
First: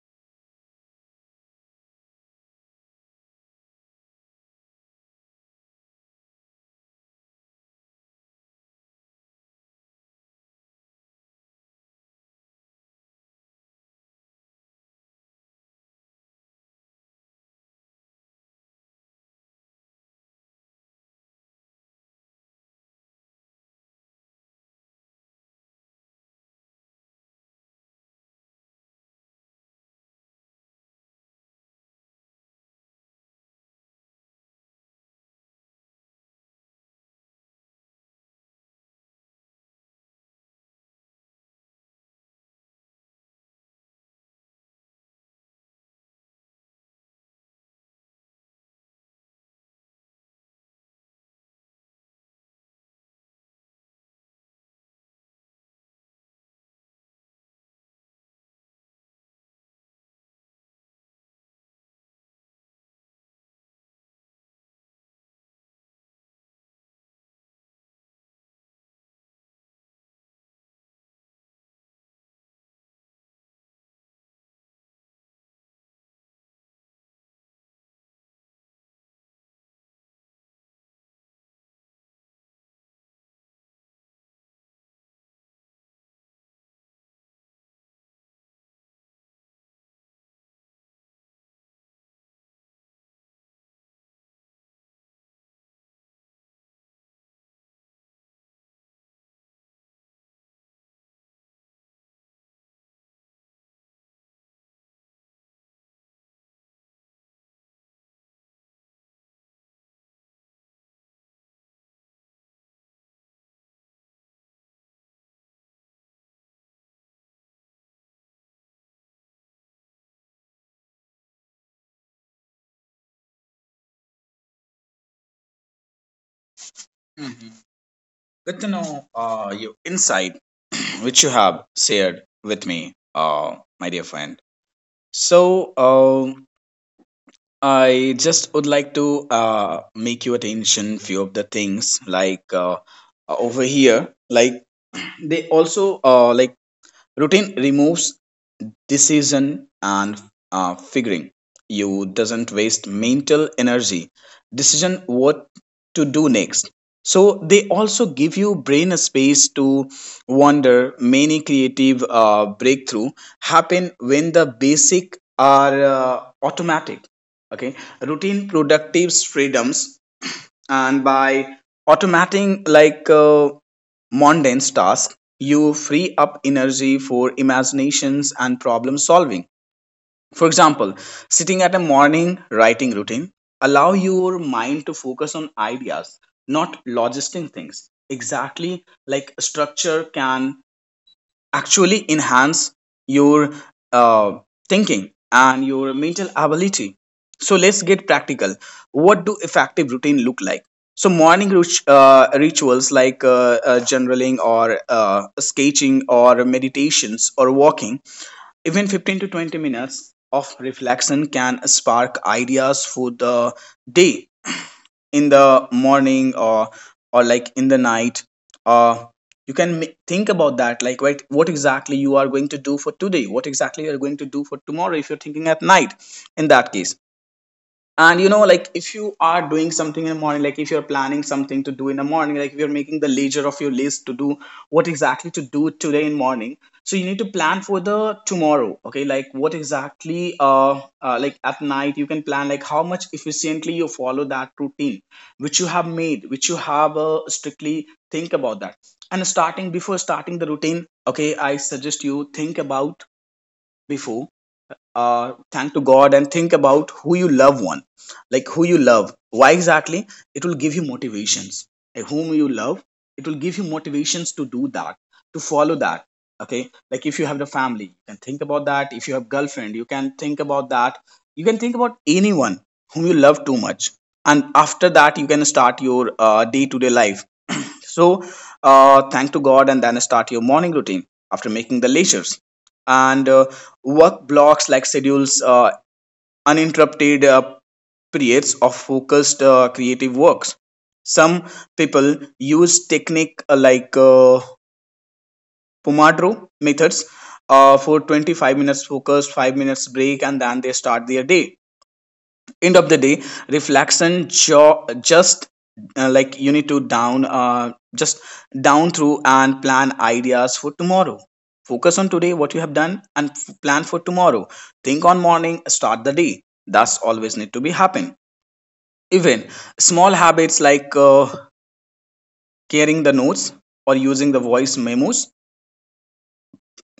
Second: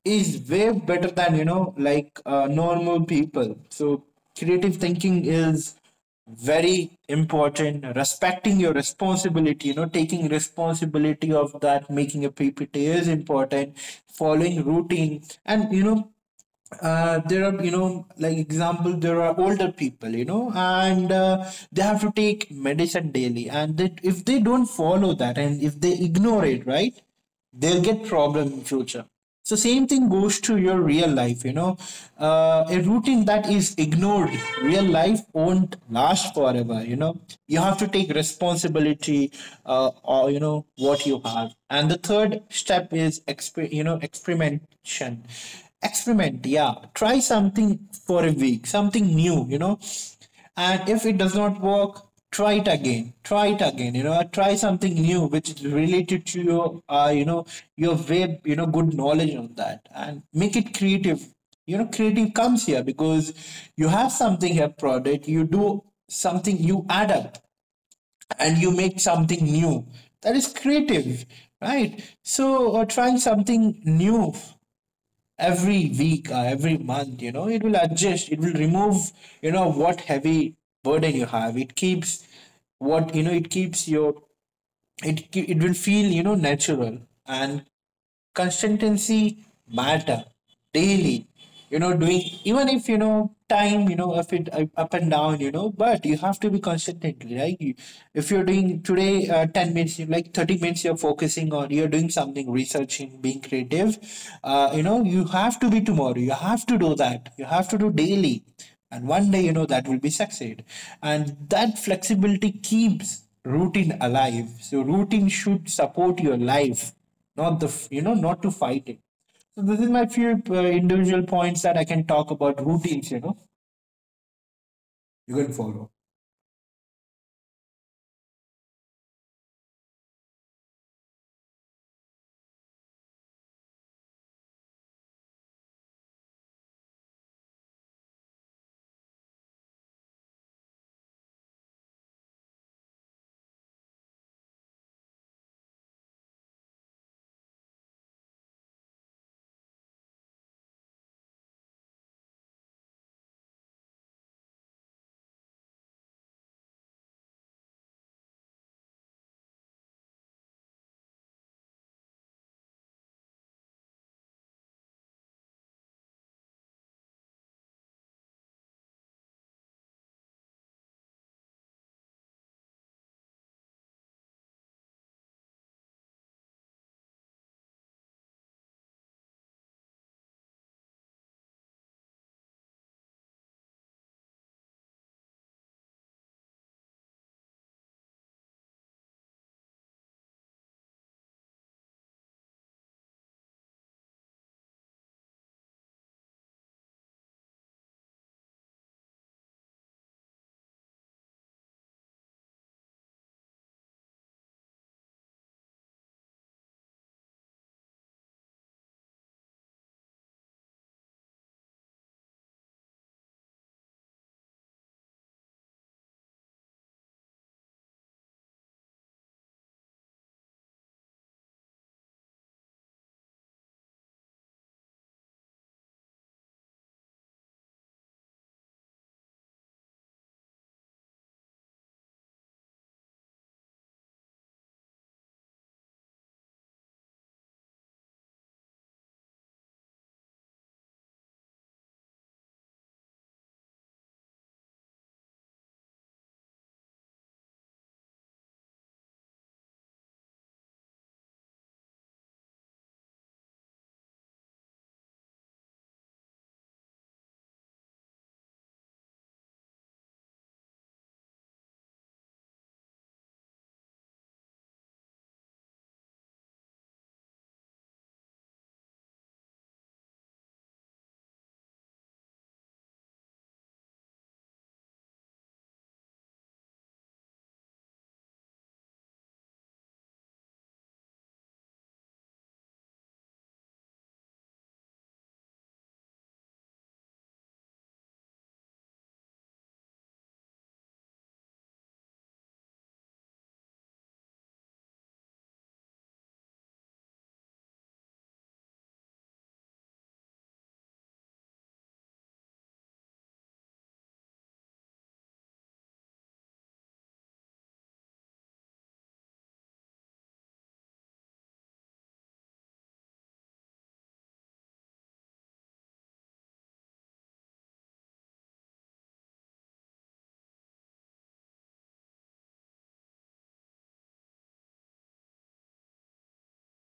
[SPEAKER 2] is way better than, you know, like normal people. So creative thinking is very important. Respecting your responsibility, you know, taking responsibility of that, making a ppt is important, following routine, and you know, there are, you know, like example, there are older people, you know, and they have to take medicine daily, and if they don't follow that and if they ignore it, right, they'll get problem in future. So same thing goes to your real life, you know, a routine that is ignored, real life won't last forever, you know. You have to take responsibility, or you know what you have. And the third step is you know, experiment action. Experiment, yeah, try something for a week, something new, you know. And if it does not work, try it again, you know, or try something new which is related to your you know, your way, you know, good knowledge on that, and make it creative. You know, creative comes here because you have something here product, you do something, you add up, and you make something new. That is creative, right? So or trying something new every week or every month, you know, it will adjust, it will remove, you know, what heavy burden you have. It keeps what, you know, it keeps your it will feel, you know, natural. And consistency matter daily, you know, doing. Even if you know time, you know, if it up up and down, you know, but you have to be consistent, right? If you're doing today 10 minutes like 30 minutes, you're focusing on, you're doing something researching, being creative, you know, you have to be tomorrow, you have to do that, you have to do daily. And one day, you know, that will be succeed. And that flexibility keeps routine alive. So routine should support your life, not you know, not to fight it. So this is my few individual points that I can talk about routines, you know, you can follow.
[SPEAKER 1] Mhm. Good to know your insight <clears throat> which you have shared with me, my dear friend. So I just would like to make your attention few of the things, like over here. Like <clears throat> they also like routine removes decision, and figuring you doesn't waste mental energy, decision what to do next. So they also give you brain space to wonder. Many creative breakthrough happen when the basic are automatic. Okay, routine productive freedoms, and by automating mundane tasks, you free up energy for imaginations and problem solving. For example, sitting at a morning writing routine allow your mind to focus on ideas, not logistic things. Exactly, like structure can actually enhance your uh, thinking and your mental ability. So let's get practical. What do effective routine look like? So rituals like journaling or sketching or meditations or walking. Even 15 to 20 minutes of reflection can spark ideas for the day, in the morning, or like in the night. Uh you can ma- think about that, like right, what exactly you are going to do for today, what exactly you are going to do for tomorrow, if you're thinking at night. In that case, and you know, like if you are doing something in the morning, like if you're planning something to do in the morning, like if you're making the leisure of your list to do, what exactly to do today in morning. So you need to plan for the tomorrow. Okay, like what exactly like at night, you can plan like how much efficiently you follow that routine which you have made, which you have strictly think about that. And starting, before starting the routine, okay, I suggest you think about before. Thank to god and think about who you love one. Like who you love, why exactly. It will give you motivations. Like whom you love, it will give you motivations to do that, to follow that. Okay, like if you have the family, you can think about that. If you have girlfriend, you can think about that. You can think about anyone whom you love too much. And after that, you can start your day-to-day life. So thank to God, and then start your morning routine after making the leisures. And work blocks like schedules, uninterrupted periods of focused creative works. Some people use technique Pomodoro methods, for 25 minutes focus, 5 minutes break, and then they start their day. End of the day reflection, just like you need to down, just down through and plan ideas for tomorrow. Focus on today what you have done, and plan for tomorrow. Think on morning, start the day. That's always need to be happen. Even small habits like carrying the notes or using the voice memos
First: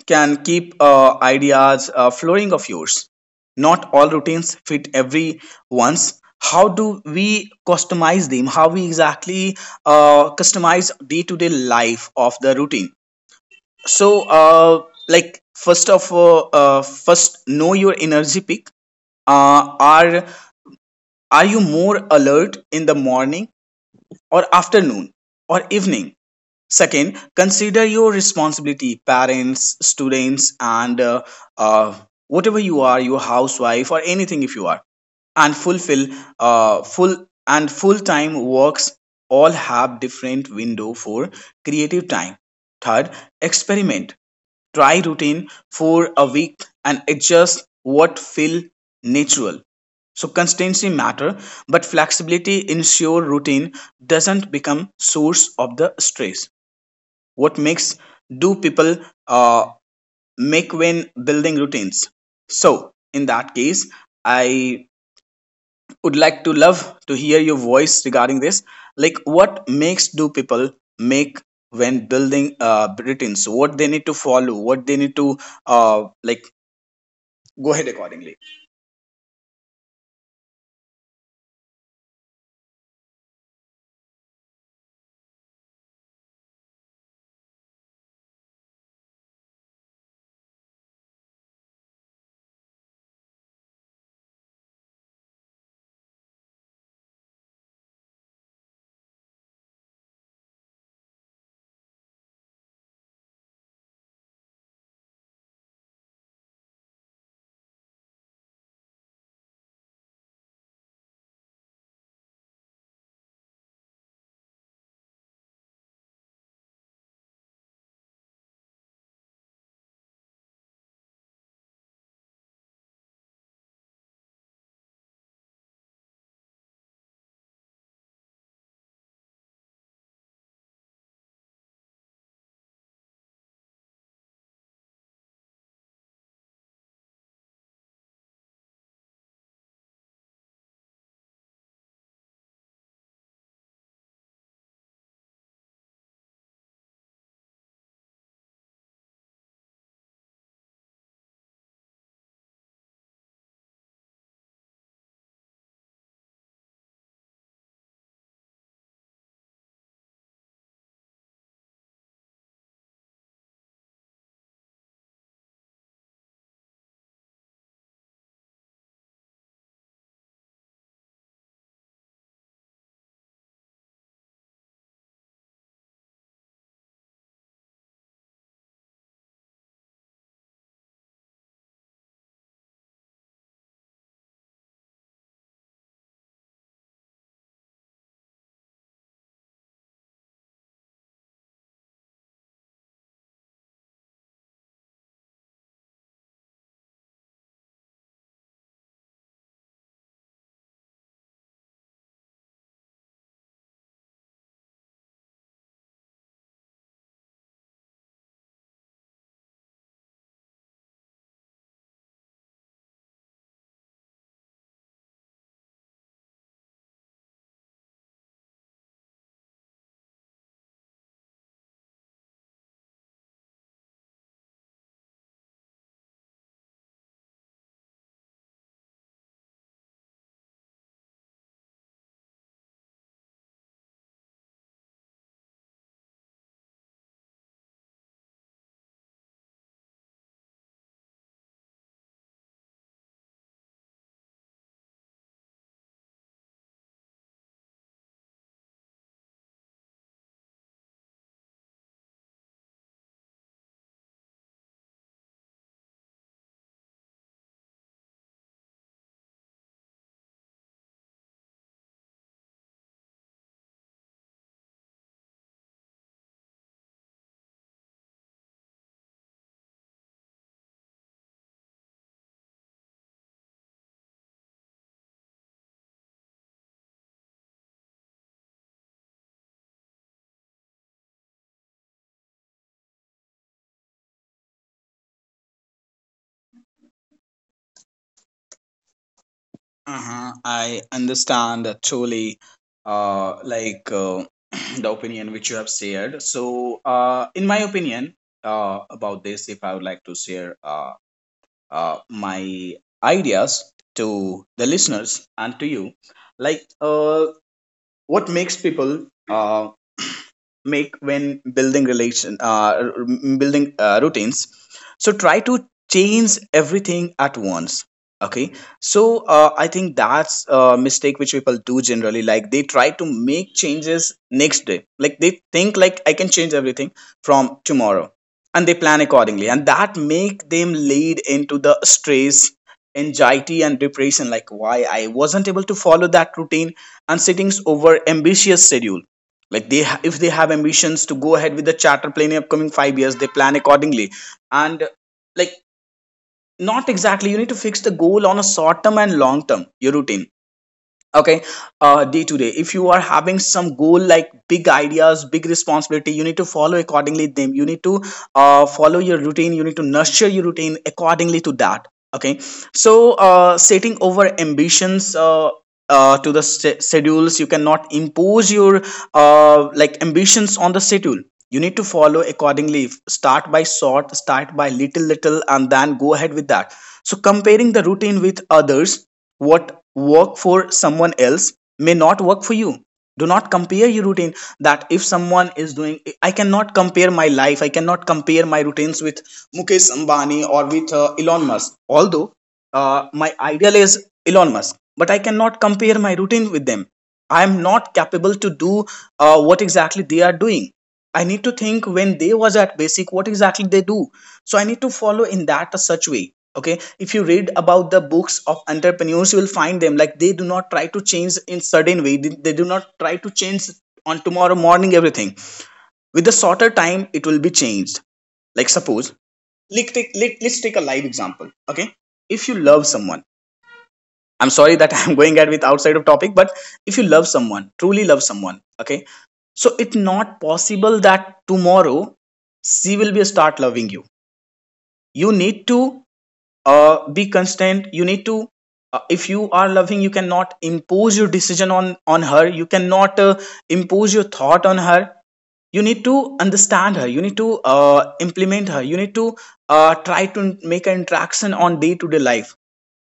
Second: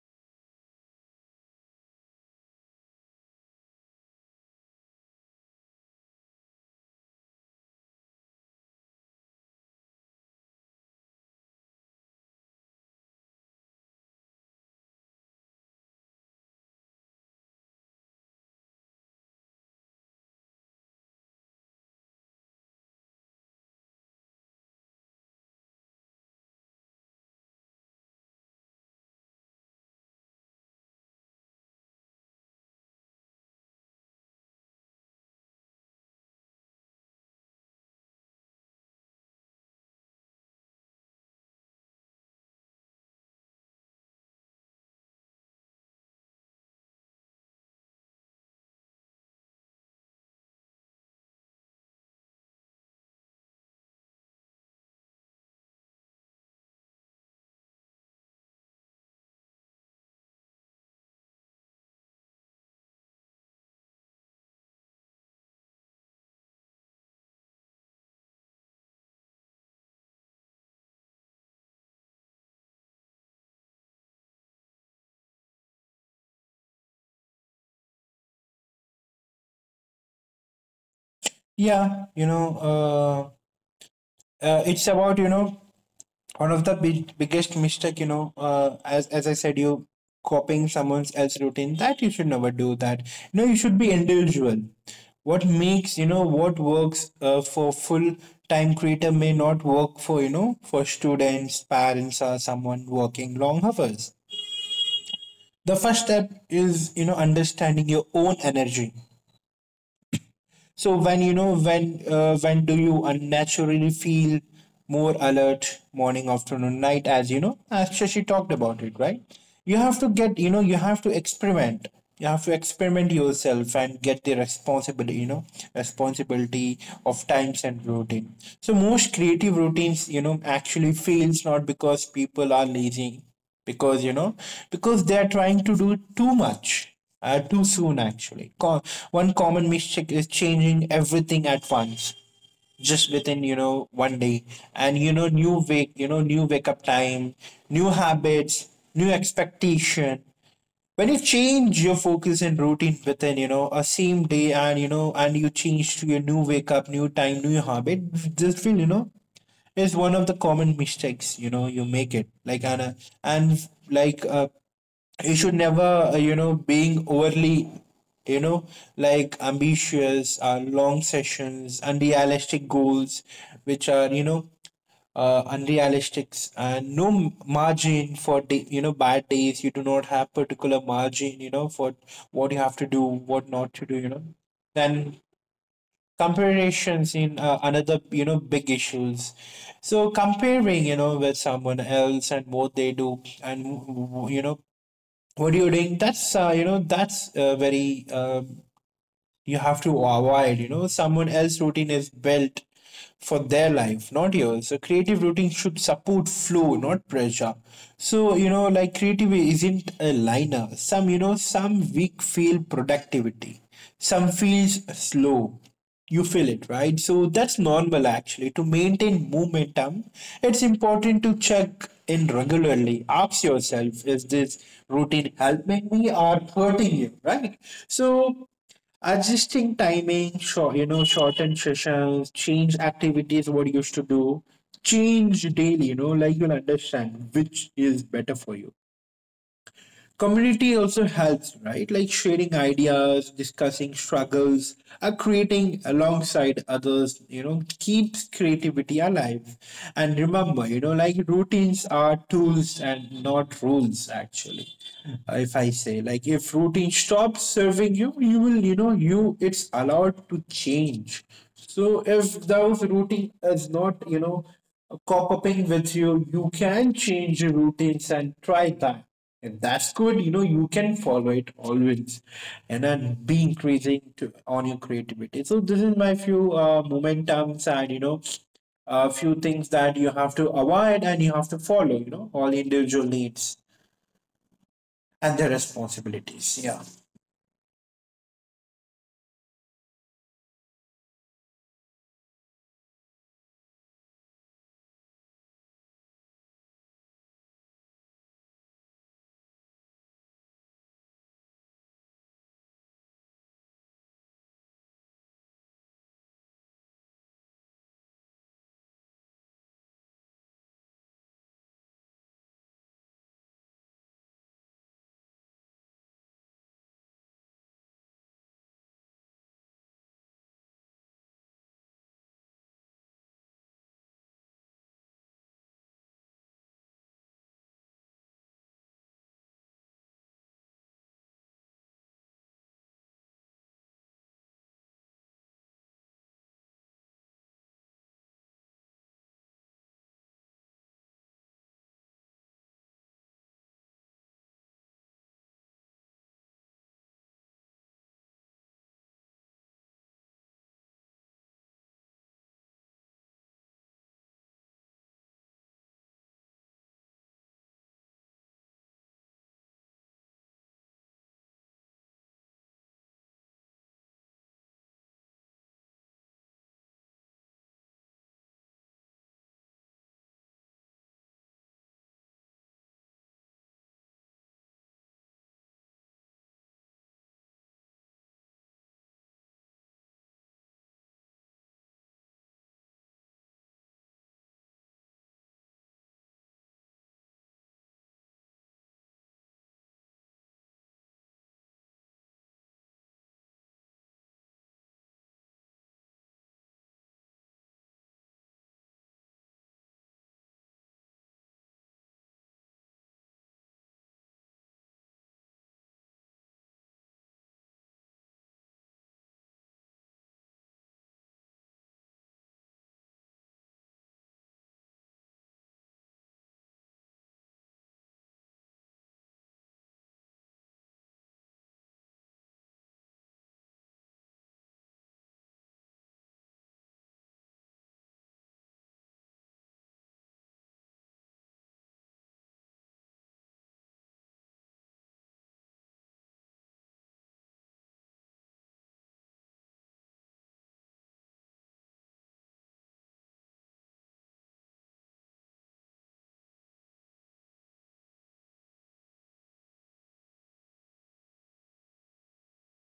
[SPEAKER 1] can keep ideas flowing of yours. Not all routines fit every once. How do we customize them? How we exactly customize day to day life of the routine? So like first of all, first know your energy peak. Are are you more alert in the morning, or afternoon, or evening? Second, consider your responsibility, parents, students, and uh, whatever you are, your housewife or anything if you are, and fulfill full and full time works. All have different window for creative time. Third, experiment, try routine for a week and adjust what feel natural. So consistency matter, but flexibility ensure routine doesn't become source of the stress. What makes do people uh, make when building routines? So in that case, I would like to love to hear your voice regarding this. Like what makes do people make when building routines, what they need to follow, what they need to uh, like go ahead accordingly.
[SPEAKER 2] Yeah, you know, it's about, you know, one of the biggest mistake, you know, as I said, you copying someone else's routine, that you should never do that. You know, you should be individual. What makes you know what works for full time creator may not work for, you know, for students, parents, or someone working long hours. The first step is, you know, understanding your own energy. So when you know when do you unnaturally feel more alert, morning, afternoon, night, as you know, as Shashi talked about it, right? You have to get, you know, you have to experiment. You have to experiment yourself and get the responsibility, you know, responsibility of times and routine. So most creative routines, you know, actually fails, not because people are lazy, because you know, because they are trying to do too much, too soon actually. One common mistake is changing everything at once, just within you know one day. And you know, new wake you know, new wake up time, new habits, new expectation. When you change your focus and routine within, you know, a same day, and you know, and you change to your new wake up, new time, new habit, just feel, you know, is one of the common mistakes, you know, you make it like. And and like uh, you should never you know, being overly, you know, like ambitious long sessions, unrealistic goals which are, you know, unrealistic, and no margin for day, you know, bad days. You do not have particular margin, you know, for what you have to do, what not to do, you know. Then comparisons in another, you know, big issues. So comparing, you know, with someone else and what they do and, you know, what you're doing, that's, you know, that's, very you have to avoid. You know, someone else's routine is built for their life, not yours. So creative routine should support flow, not pressure. So, you know, like, creativity isn't a liner. Some, you know, some week feel productivity, some feels slow. You feel it, right? So that's normal. Actually, to maintain momentum, it's important to check in regularly. Ask yourself, is this routine helping me or hurting you, right? So adjusting timing, short, you know, shorten sessions, change activities what you used to do, change daily, you know, like you'll understand which is better for you. Community also helps, right? Like sharing ideas, discussing struggles, or creating alongside others, you know, keeps creativity alive. And remember, you know, like routines are tools and not rules, actually. If I say, like, if routine stops serving you, you will, you know, you it's allowed to change. So if those routine is not, you know, cop upping with you, you can change your routines and try that. And that's good. You know, you can follow it always and then be increasing to, on your creativity. So this is my few momentums and, you know, a few things that you have to avoid and you have to follow, you know, all individual needs and their responsibilities. Yeah.
[SPEAKER 1] Uh-huh, I understand truly, uh, like uh, <clears throat> the opinion which you have shared. So in my opinion, about this, if I would like to share my ideas to the listeners and to you, like what makes people make when building relation building routines. So try to change everything at once. Okay, so I think that's a mistake which people do generally, like they try to make changes next day, like they think like I can change everything from tomorrow, and they plan accordingly, and that make them lead into the stress, anxiety and depression, like why I wasn't able to follow that routine. And settings over ambitious schedule, like if they have ambitions to go ahead with the charter plane in upcoming 5 years, they plan accordingly. And like not exactly, you need to fix the goal on a short term and long term your routine. Okay, day to day, if you are having some goal like big ideas, big responsibility, you need to follow accordingly them. You need to follow your routine. You need to nurture your routine accordingly to that. Okay, so setting over ambitions, to the schedules, you cannot impose your like ambitions on the schedule. You need to follow accordingly. Start by short, start by little little, and then go ahead with that. So comparing the routine with others, what work for someone else may not work for you. Do not compare your routine. That if someone is doing, I cannot compare my life. I cannot compare my routines with Mukesh Ambani or with Elon Musk. Although my ideal is Elon Musk, but I cannot compare my routine with them. I am not capable to do what exactly they are doing. I need to think when they was at basic, what exactly they do. So I need to follow in that a such way. Okay, if you read about the books of entrepreneurs, you will find them like they do not try to change in sudden way. They do not try to change on tomorrow morning everything. With the shorter time, it will be changed. Like suppose, let, let's take a live example. Okay, if you love someone, I'm sorry that <laughs> I'm going at with outside of topic, but if you love someone, truly love someone, okay, so it's not possible that tomorrow she will be start loving you. You need to be constant. You need to if you are loving, you cannot impose your decision on her. You cannot impose your thought on her. You need to understand her. You need to implement her. You need to try to make an interaction on day to day life.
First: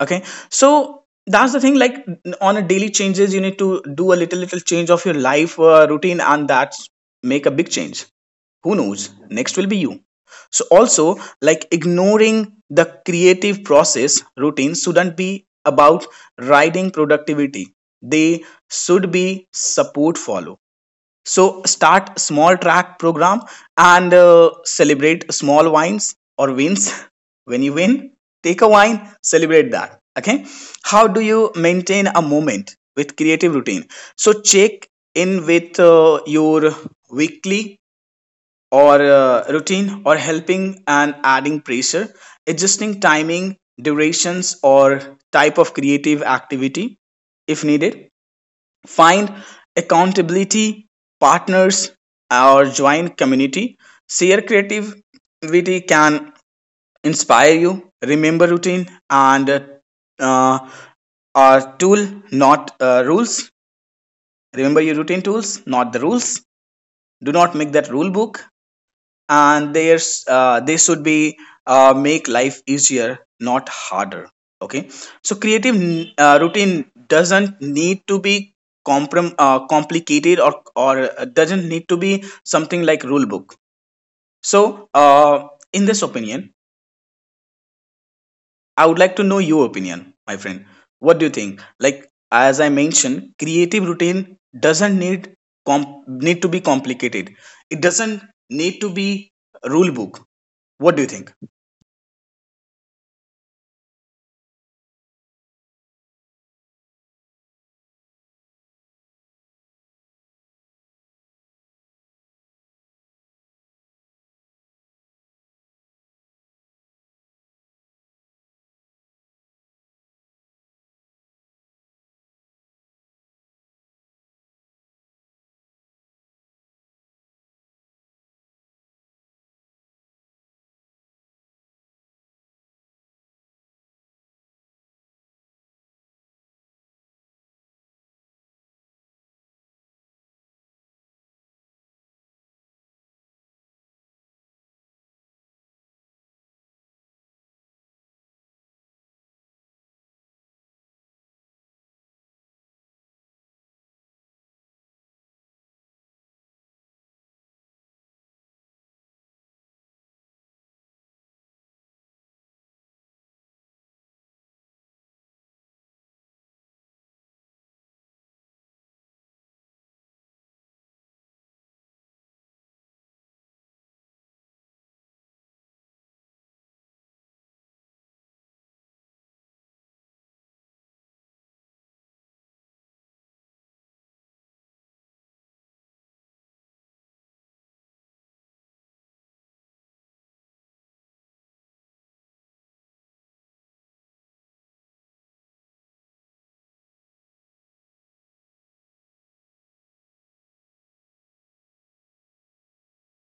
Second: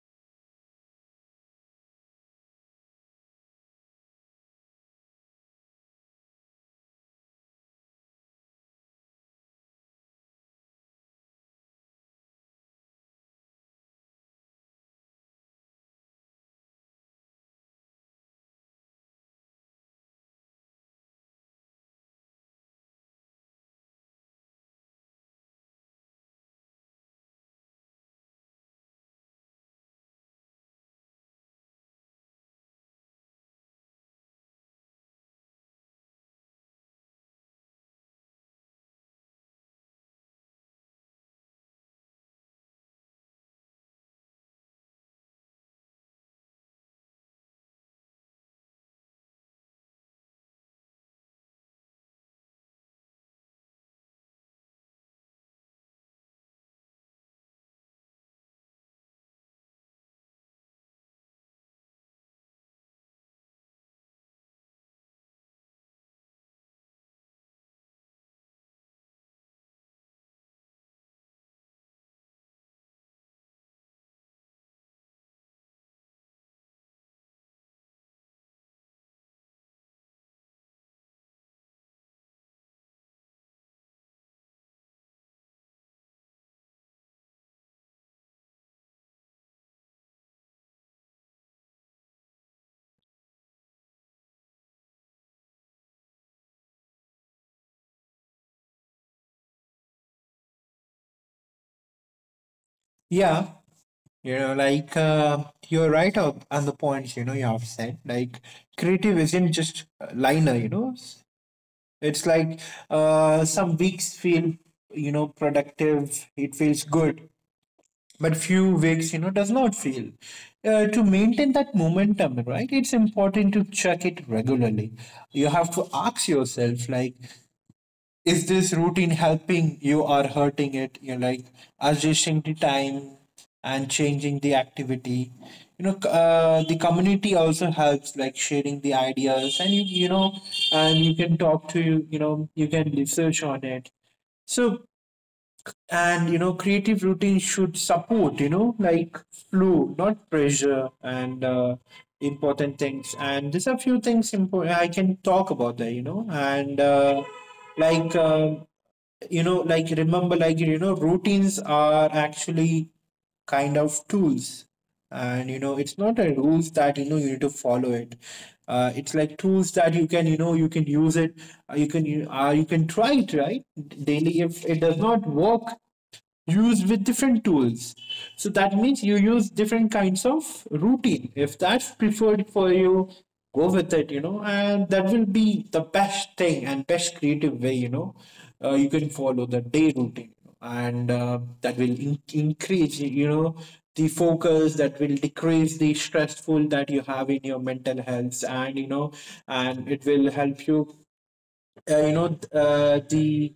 [SPEAKER 1] Okay, so that's the thing. Like on a daily changes, you need to do a little little change of your life routine, and that's make a big change. Who knows, next will be you. So also like ignoring the creative process, routine shouldn't be about riding productivity. They should be support follow. So start small, track program, and celebrate small wins or wins <laughs> when you win. Take a wine, celebrate that. Okay, how do you maintain a moment with creative routine? So check in with your weekly or routine or helping and adding pressure, adjusting timing, durations or type of creative activity if needed. Find accountability partners or join community. Share creativity can inspire you. Remember routine, and uh, are tool, not rules. Remember your routine tools, not the rules. Do not make that rule book. And there's they should be make life easier, not harder. Okay, so creative routine doesn't need to be complicated, or doesn't need to be something like rule book. So in this opinion, I would like to know your opinion, my friend. What do you think, like as I mentioned, creative routine doesn't need, need to be complicated. It doesn't need to be rule book. What do you think?
[SPEAKER 2] Yeah. You know, like you're right on the points, you know, you have said. Like, creative isn't just a liner, you know, it's like some weeks feel, you know, productive, it feels good. But few weeks, you know, does not feel to maintain that momentum, right? It's important to check it regularly. You have to ask yourself like, is this routine helping you or hurting it, you know? Like adjusting the time and changing the activity, you know, the community also helps, like sharing the ideas and you know, and you can talk to, you know, you can research on it. So, and you know, creative routine should support, you know, like, flow not pressure. And important things, and there's a few things I can talk about there, you know. And like uh, you know, like, remember, like you know, routines are actually kind of tools, and you know, it's not a rules that, you know, you need to follow it. It's like tools that you can, you know, you can use it. You can you can try it, right? Daily, if it does not work, used with different tools. So that means you use different kinds of routine. If that's preferred for you, go with it, you know, and that will be the best thing and best creative way, you know, you can follow the day routine, you know. And that will increase, you know, the focus, that will decrease the stressful that you have in your mental health, and you know, and it will help you you know, the.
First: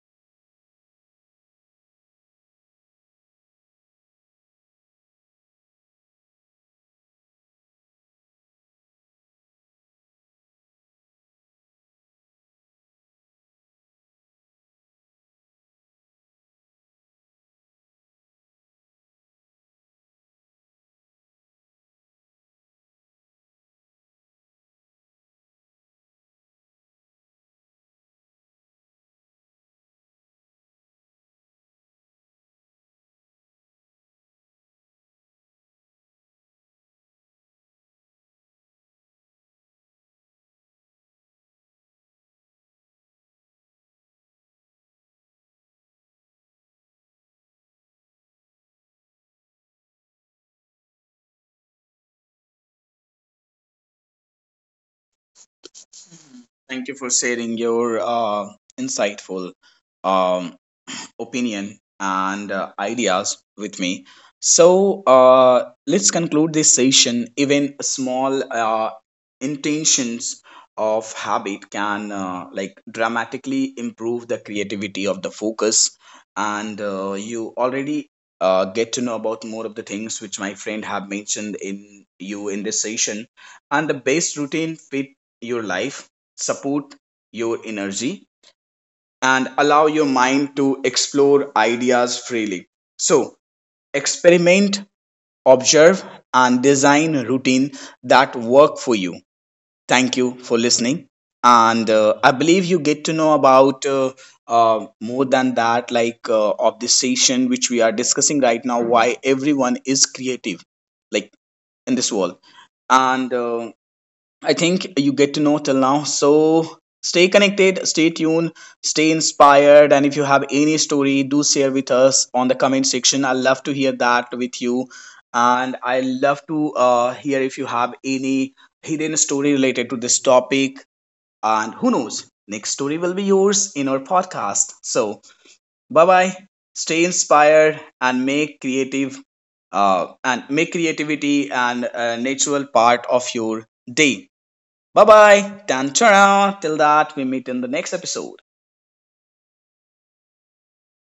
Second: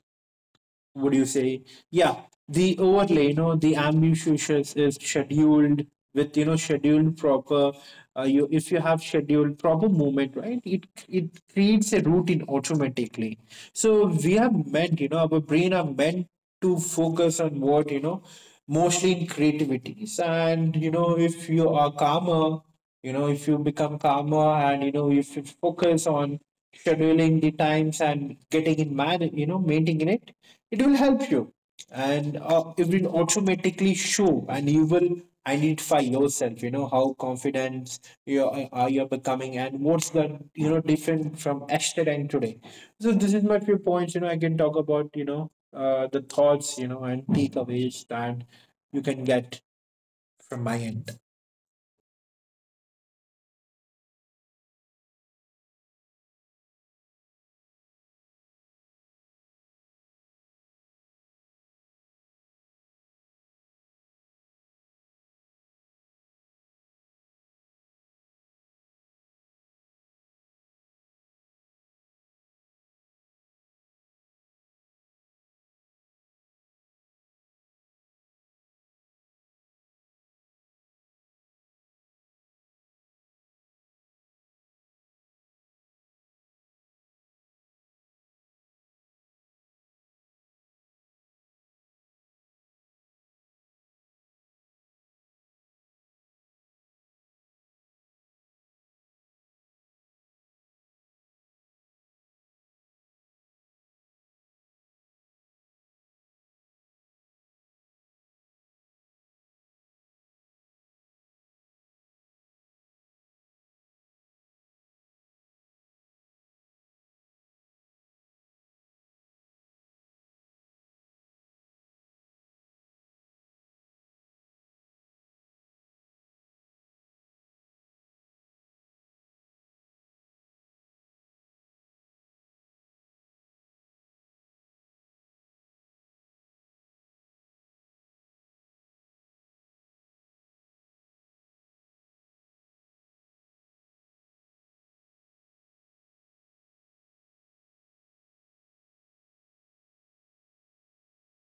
[SPEAKER 2] Would you say, yeah, the overlay, you know, the ambitious is scheduled with, you know, scheduled proper. You, if you have scheduled proper movement, right, it creates a routine automatically. So we are meant, you know, our brain are meant to focus on what, you know, mostly in creativities. And you know, if you are calmer, you know, if you become calmer and you know, if you focus on scheduling the times and getting in man you know, maintaining it, it will help you. And it will automatically show and you will identify yourself, you know, how confident you are you becoming, and what's the, you know, different from yesterday and today. So this is my few points, you know, I can talk about, you know, the thoughts, you know, and takeaways that you can get from my end.
[SPEAKER 1] Thank you for sharing your insightful um, opinion and ideas with me. So let's conclude this session. Even small intentions of habit can like dramatically improve the creativity of the focus, and you already get to know about more of the things which my friend have mentioned in you in this session. And the best routine fit your life, support your energy, and allow your mind to explore ideas freely. So experiment, observe, and design a routine that work for you. Thank you for listening. And I believe you get to know about more than that, like of this session which we are discussing right now, why everyone is creative, like in this world. And I think you get to know till now. So stay connected, stay tuned, stay inspired. And if you have any story, do share with us on the comment section. I love to hear that with you. And I love to hear if you have any hidden story related to this topic. And who knows, next story will be yours in our podcast. So bye bye. Stay inspired and make creative and make creativity and natural part of your day. Bye bye, do turn around. Till that, we meet in the next episode.